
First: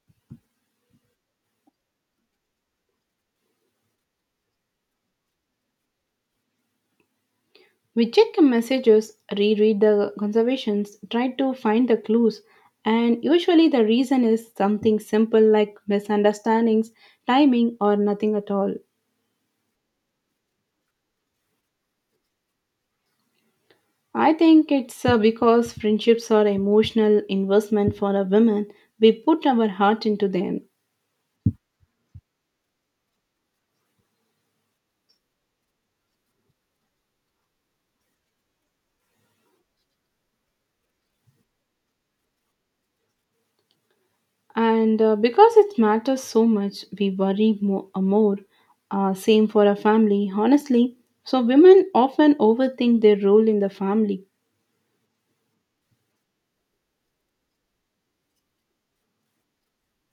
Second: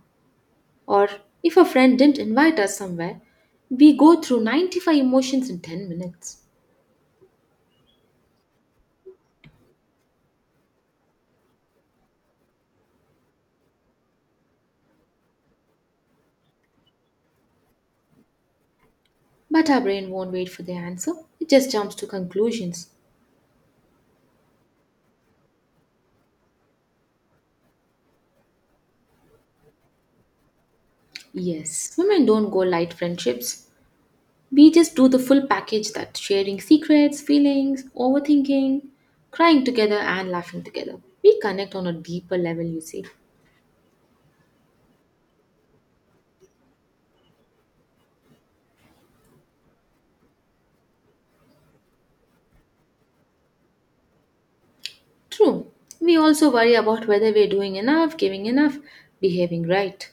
Speaker 2: Or if a friend didn't invite us somewhere, we go through ninety-five emotions in ten minutes.
Speaker 1: We check the messages, reread the conservations, try to find the clues, and usually the reason is something simple like misunderstandings, timing, or nothing at all.
Speaker 2: But our brain won't wait for the answer, it just jumps to conclusions.
Speaker 1: I think it's uh, because friendships are emotional investment for a woman. We put our heart into them,
Speaker 2: Yes, women don't go light friendships. We just do the full package that sharing secrets, feelings, overthinking, crying together, and laughing together. We connect on a deeper level, you see.
Speaker 1: and uh, because it matters so much, we worry more. Uh, more. Uh, same for a family, honestly. So women often overthink their role in the family.
Speaker 2: True, we also worry about whether we're doing enough, giving enough, behaving right.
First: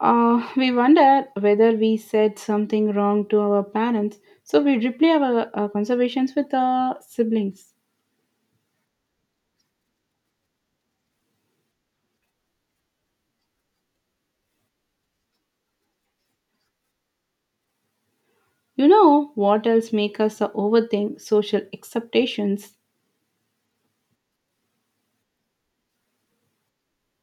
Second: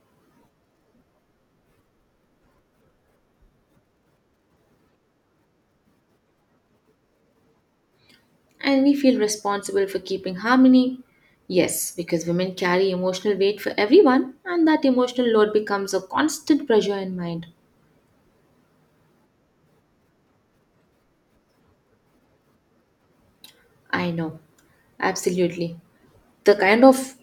Speaker 1: Uh, we wonder whether we said something wrong to our parents, so we replay our uh, conversations with our siblings.
Speaker 2: And we feel responsible for keeping harmony. Yes, because women carry emotional weight for everyone, and that emotional load becomes a constant pressure in mind.
Speaker 1: You know what else makes us uh, overthink social expectations?
Speaker 2: I know, Absolutely. the kind of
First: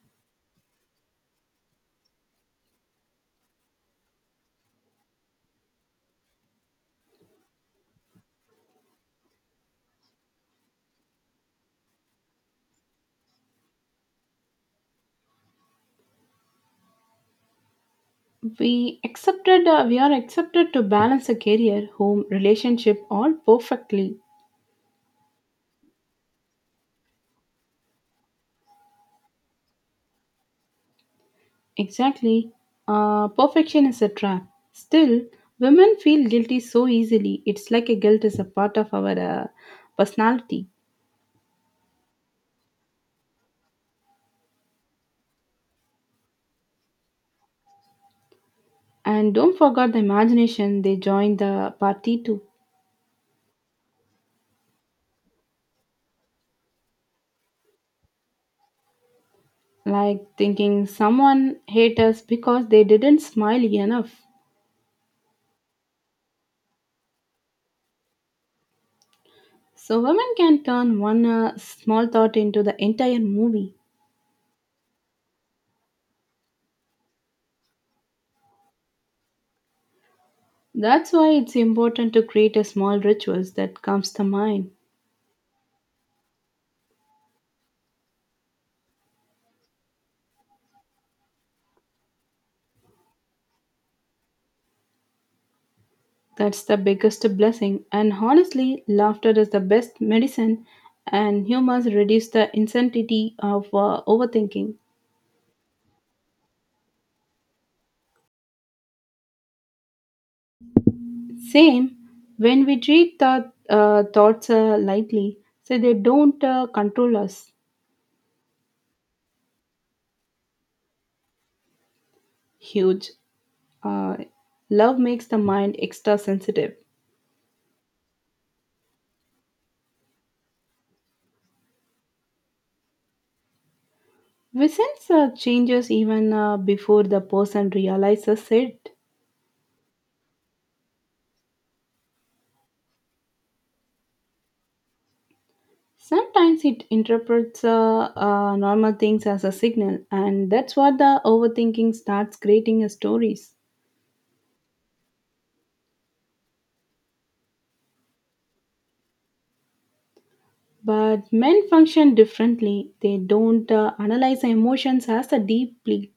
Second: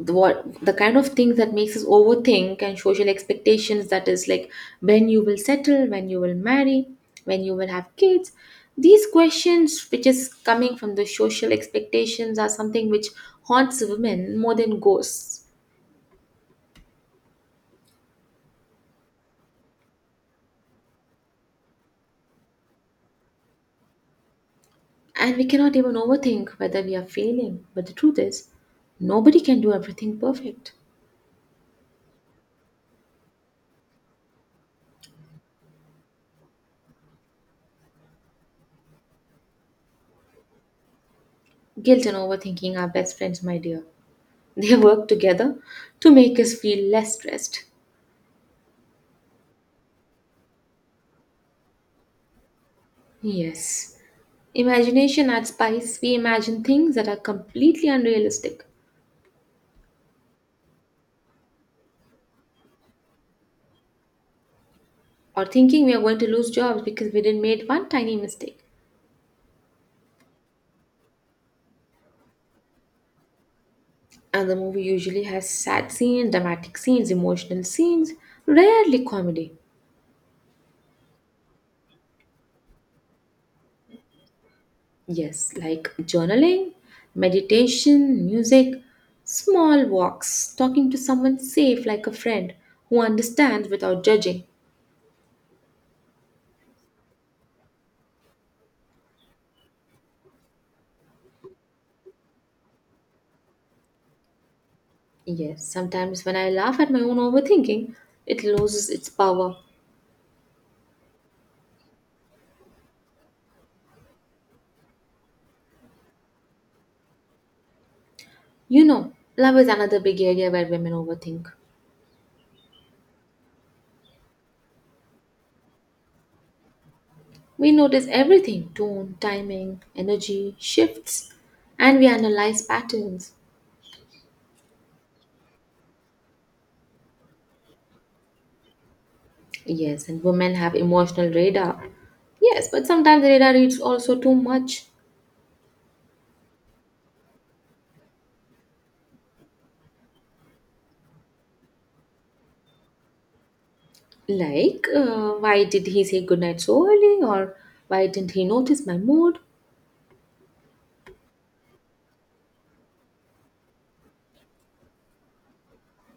Speaker 2: the what the kind of things that makes us overthink and social expectations, that is like, when you will settle, when you will marry, when you will have kids. These questions which is coming from the social expectations are something which haunts women more than ghosts.
Speaker 1: We accepted uh, we are accepted to balance a career, home, relationship, all perfectly.
Speaker 2: And we cannot even overthink whether we are failing, but the truth is, nobody can do everything perfect.
Speaker 1: Exactly. Uh, perfection is a trap. Still, women feel guilty so easily. It's like a guilt is a part of our uh, personality.
Speaker 2: Guilt and overthinking are best friends, my dear. They work together to make us feel less stressed.
Speaker 1: And don't forget the imagination, they join the party too.
Speaker 2: Yes. Imagination adds spice. We imagine things that are completely unrealistic,
Speaker 1: Like thinking someone hate us because they didn't smile enough,
Speaker 2: or thinking we are going to lose jobs because we didn't made one tiny mistake.
Speaker 1: so women can turn one uh, small thought into the entire movie.
Speaker 2: And the movie usually has sad scenes, dramatic scenes, emotional scenes, rarely comedy.
Speaker 1: That's why it's important to create a small rituals that calms the mind.
Speaker 2: Yes, like journaling, meditation, music, small walks, talking to someone safe like a friend who understands without judging.
Speaker 1: That's the biggest blessing. And honestly, laughter is the best medicine and humans reduce the insanity of uh, overthinking.
Speaker 2: Yes, sometimes when I laugh at my own overthinking, it loses its power.
Speaker 1: Same, when we treat the uh, thoughts uh, lightly, so they don't uh, control us.
Speaker 2: You know, love is another big area where women overthink.
Speaker 1: Huge. Uh, Love makes the mind extra sensitive.
Speaker 2: We notice everything tone, timing, energy, shifts, and we analyze patterns.
Speaker 1: We sense uh, changes even uh, before the person realizes it.
Speaker 2: Yes, and women have emotional radar. Yes, but sometimes the radar reads also too much.
Speaker 1: Sometimes it interprets uh, uh, normal things as a signal, and that's what the overthinking starts creating as stories.
Speaker 2: Like, uh, why did he say goodnight so early, or why didn't he notice my mood?
Speaker 1: But men function differently, they don't uh, analyze emotions as a deeply,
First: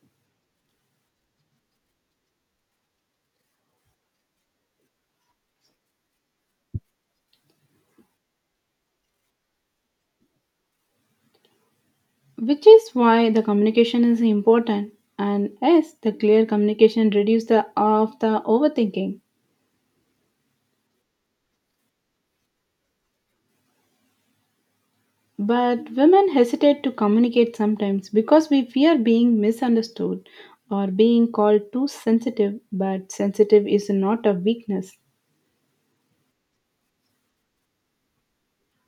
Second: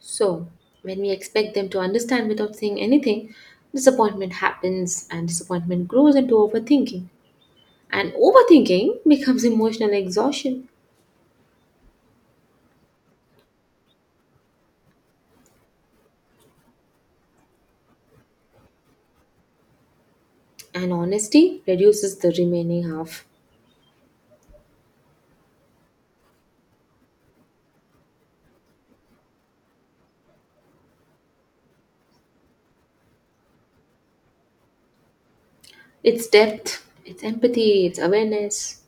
Speaker 2: So, when we expect them to understand without saying anything, disappointment happens and disappointment grows into overthinking. And overthinking becomes emotional exhaustion,
Speaker 1: which is why the communication is important. And yes, the clear communication reduces the of the overthinking.
Speaker 2: and honesty reduces the remaining half.
Speaker 1: But women hesitate to communicate sometimes because we fear being misunderstood or being called too sensitive, but sensitive is not a weakness.
Speaker 2: It's depth, it's empathy, it's awareness.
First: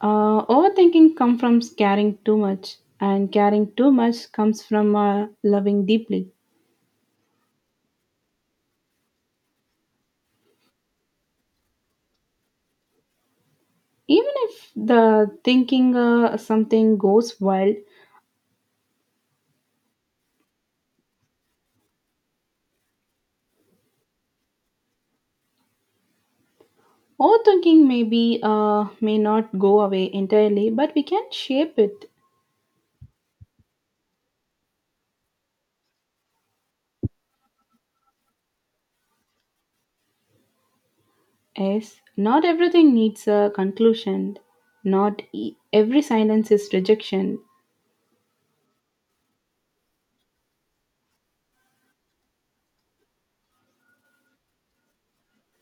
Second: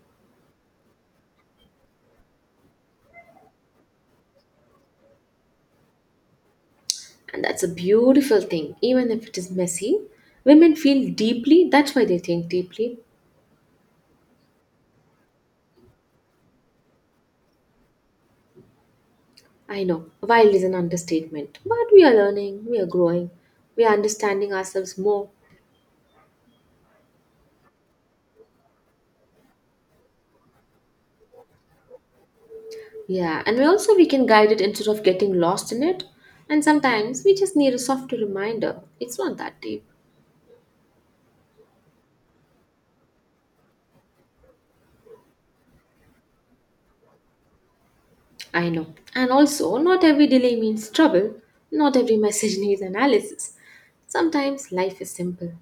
Speaker 1: Uh, overthinking comes from caring too much, and caring too much comes from uh, loving deeply.
Speaker 2: And that's a beautiful thing. Even if it is messy, women feel deeply. That's why they think deeply.
Speaker 1: Even if the thinking uh, something goes wild,
Speaker 2: I know, wild is an understatement. But we are learning, we are growing, we are understanding ourselves more.
Speaker 1: overthinking may be uh, may not go away entirely, but we can shape it.
Speaker 2: Yeah, and we also we can guide it instead of getting lost in it. And sometimes we just need a softer reminder. It's not that deep.
Speaker 1: Yes, not everything needs a conclusion. Not e- every silence is rejection,
Speaker 2: I know. And also, not every delay means trouble. Not every message needs analysis. Sometimes life is simple.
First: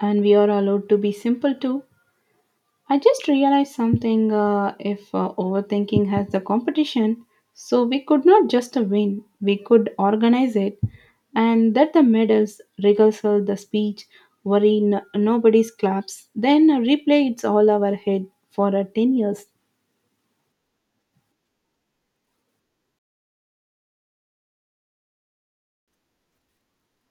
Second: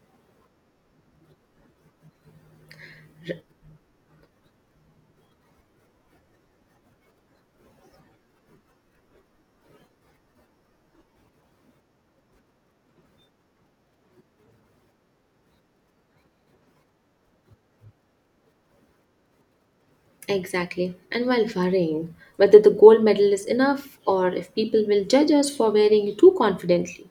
Speaker 1: and we are allowed to be simple too. I just realized something, uh, if uh, overthinking has the competition, so we could not just win, we could organize it, and that the medals, rehearsal, the speech, worry, n- nobody's claps, then replay it's all our head for uh, ten years.
Speaker 2: Exactly. And while worrying whether the gold medal is enough or if people will judge us for wearing it too confidently.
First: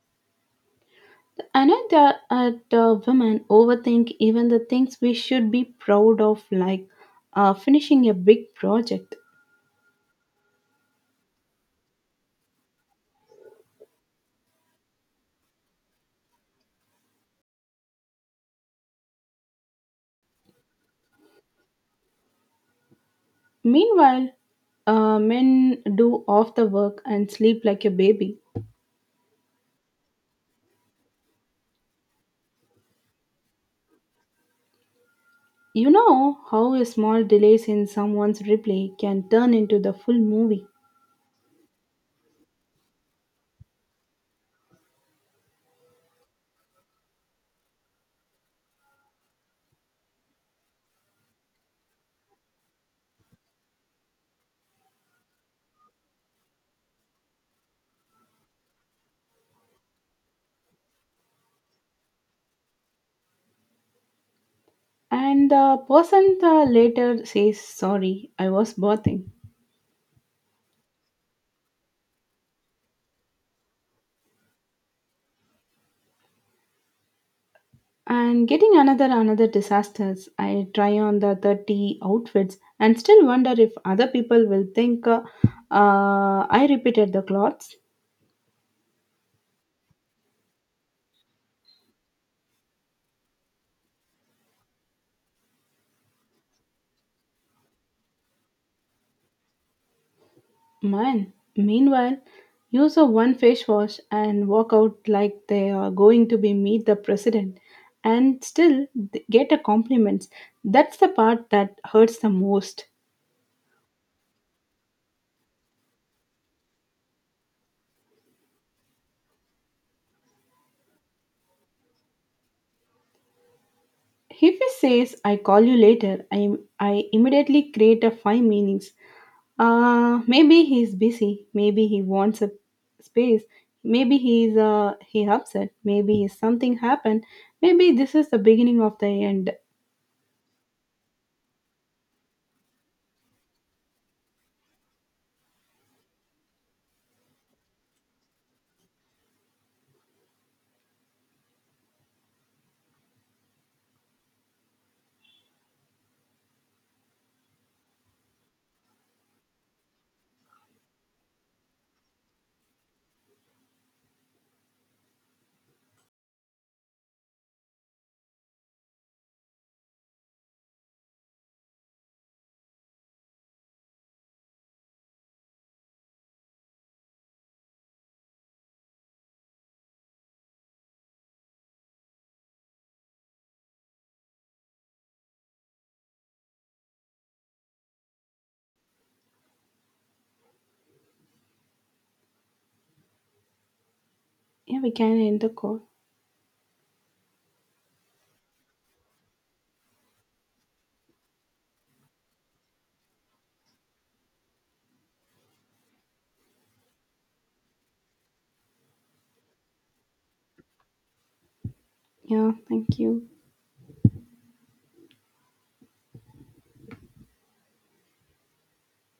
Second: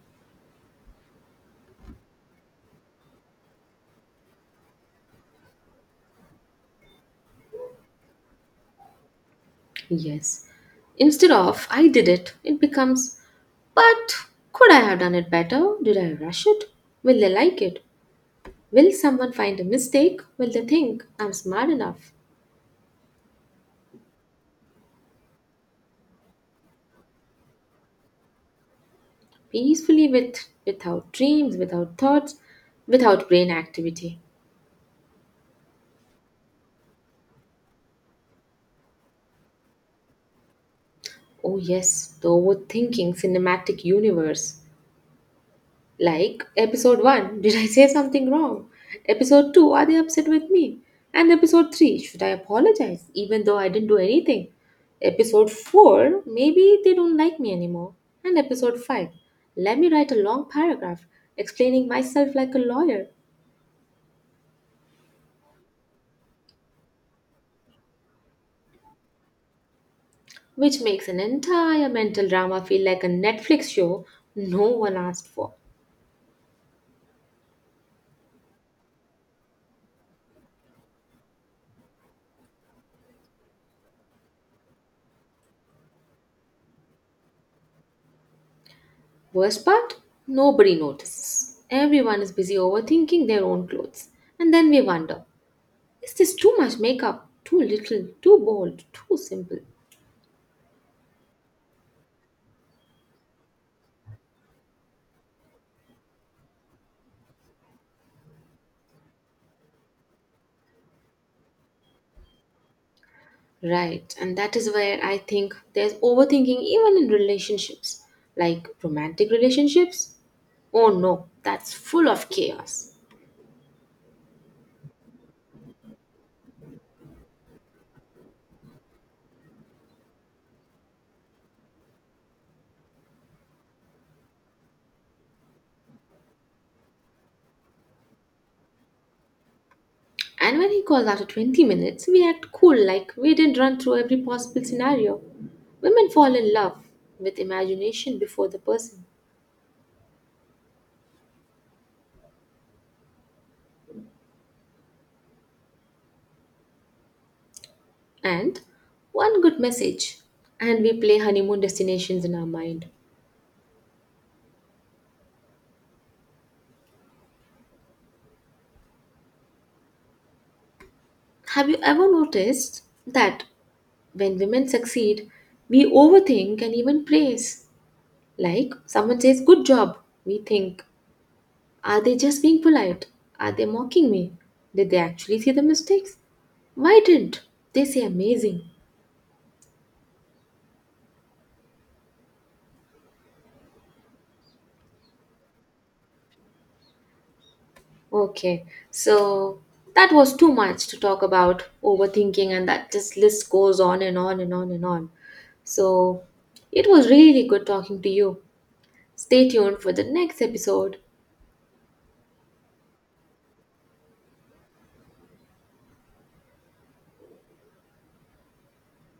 Speaker 1: Another at uh, the women overthink even the things we should be proud of, like uh, finishing a big project.
Speaker 2: Yes. Instead of, I did it, it becomes, but could I have done it better? Did I rush it? Will they like it? Will someone find a mistake? Will they think I'm smart enough?
Speaker 1: Meanwhile, uh, men do off the work and sleep like a baby.
Speaker 2: Peacefully with without dreams, without thoughts, without brain activity.
Speaker 1: You know how a small delays in someone's replay can turn into the full movie.
Speaker 2: Oh yes, the overthinking cinematic universe. Like episode one, did I say something wrong? Episode two, are they upset with me? And episode three, should I apologize even though I didn't do anything? Episode four, maybe they don't like me anymore. And episode five, let me write a long paragraph explaining myself like a lawyer.
Speaker 1: And the person uh, later says, sorry, I was birthing.
Speaker 2: Which makes an entire mental drama feel like a Netflix show no one asked for.
Speaker 1: And getting another another disasters, I try on the thirty outfits and still wonder if other people will think uh, uh, I repeated the clothes.
Speaker 2: Worst part? Nobody notices. Everyone is busy overthinking their own clothes. And then we wonder, is this too much makeup? Too little? Too bold? Too simple?
Speaker 1: Man meanwhile use of one face wash and walk out like they are going to be meet the president, and still th- get a compliments. That's the part that hurts the most.
Speaker 2: Right, and that is where I think there's overthinking even in relationships, like romantic relationships. Oh no, that's full of chaos.
Speaker 1: If he says, I call you later, I, I immediately create a five meanings. Uh, maybe he's busy. Maybe he wants a space. Maybe he's uh, he upset. Maybe he's something happened. Maybe this is the beginning of the end.
Speaker 2: And when he calls after twenty minutes, we act cool like we didn't run through every possible scenario. Women fall in love with imagination before the person and one good message, and we play honeymoon destinations in our mind. Have you ever noticed that when women succeed, we overthink and even praise? Like someone says, good job. We think, are they just being polite? Are they mocking me? Did they actually see the mistakes? Why didn't they say amazing?
Speaker 1: Yeah, we can end the call.
Speaker 2: Okay, so that was too much to talk about overthinking, and that just list goes on and on and on and on. So it was really good talking to you. Stay tuned for the next episode.
Speaker 1: Yeah, thank you.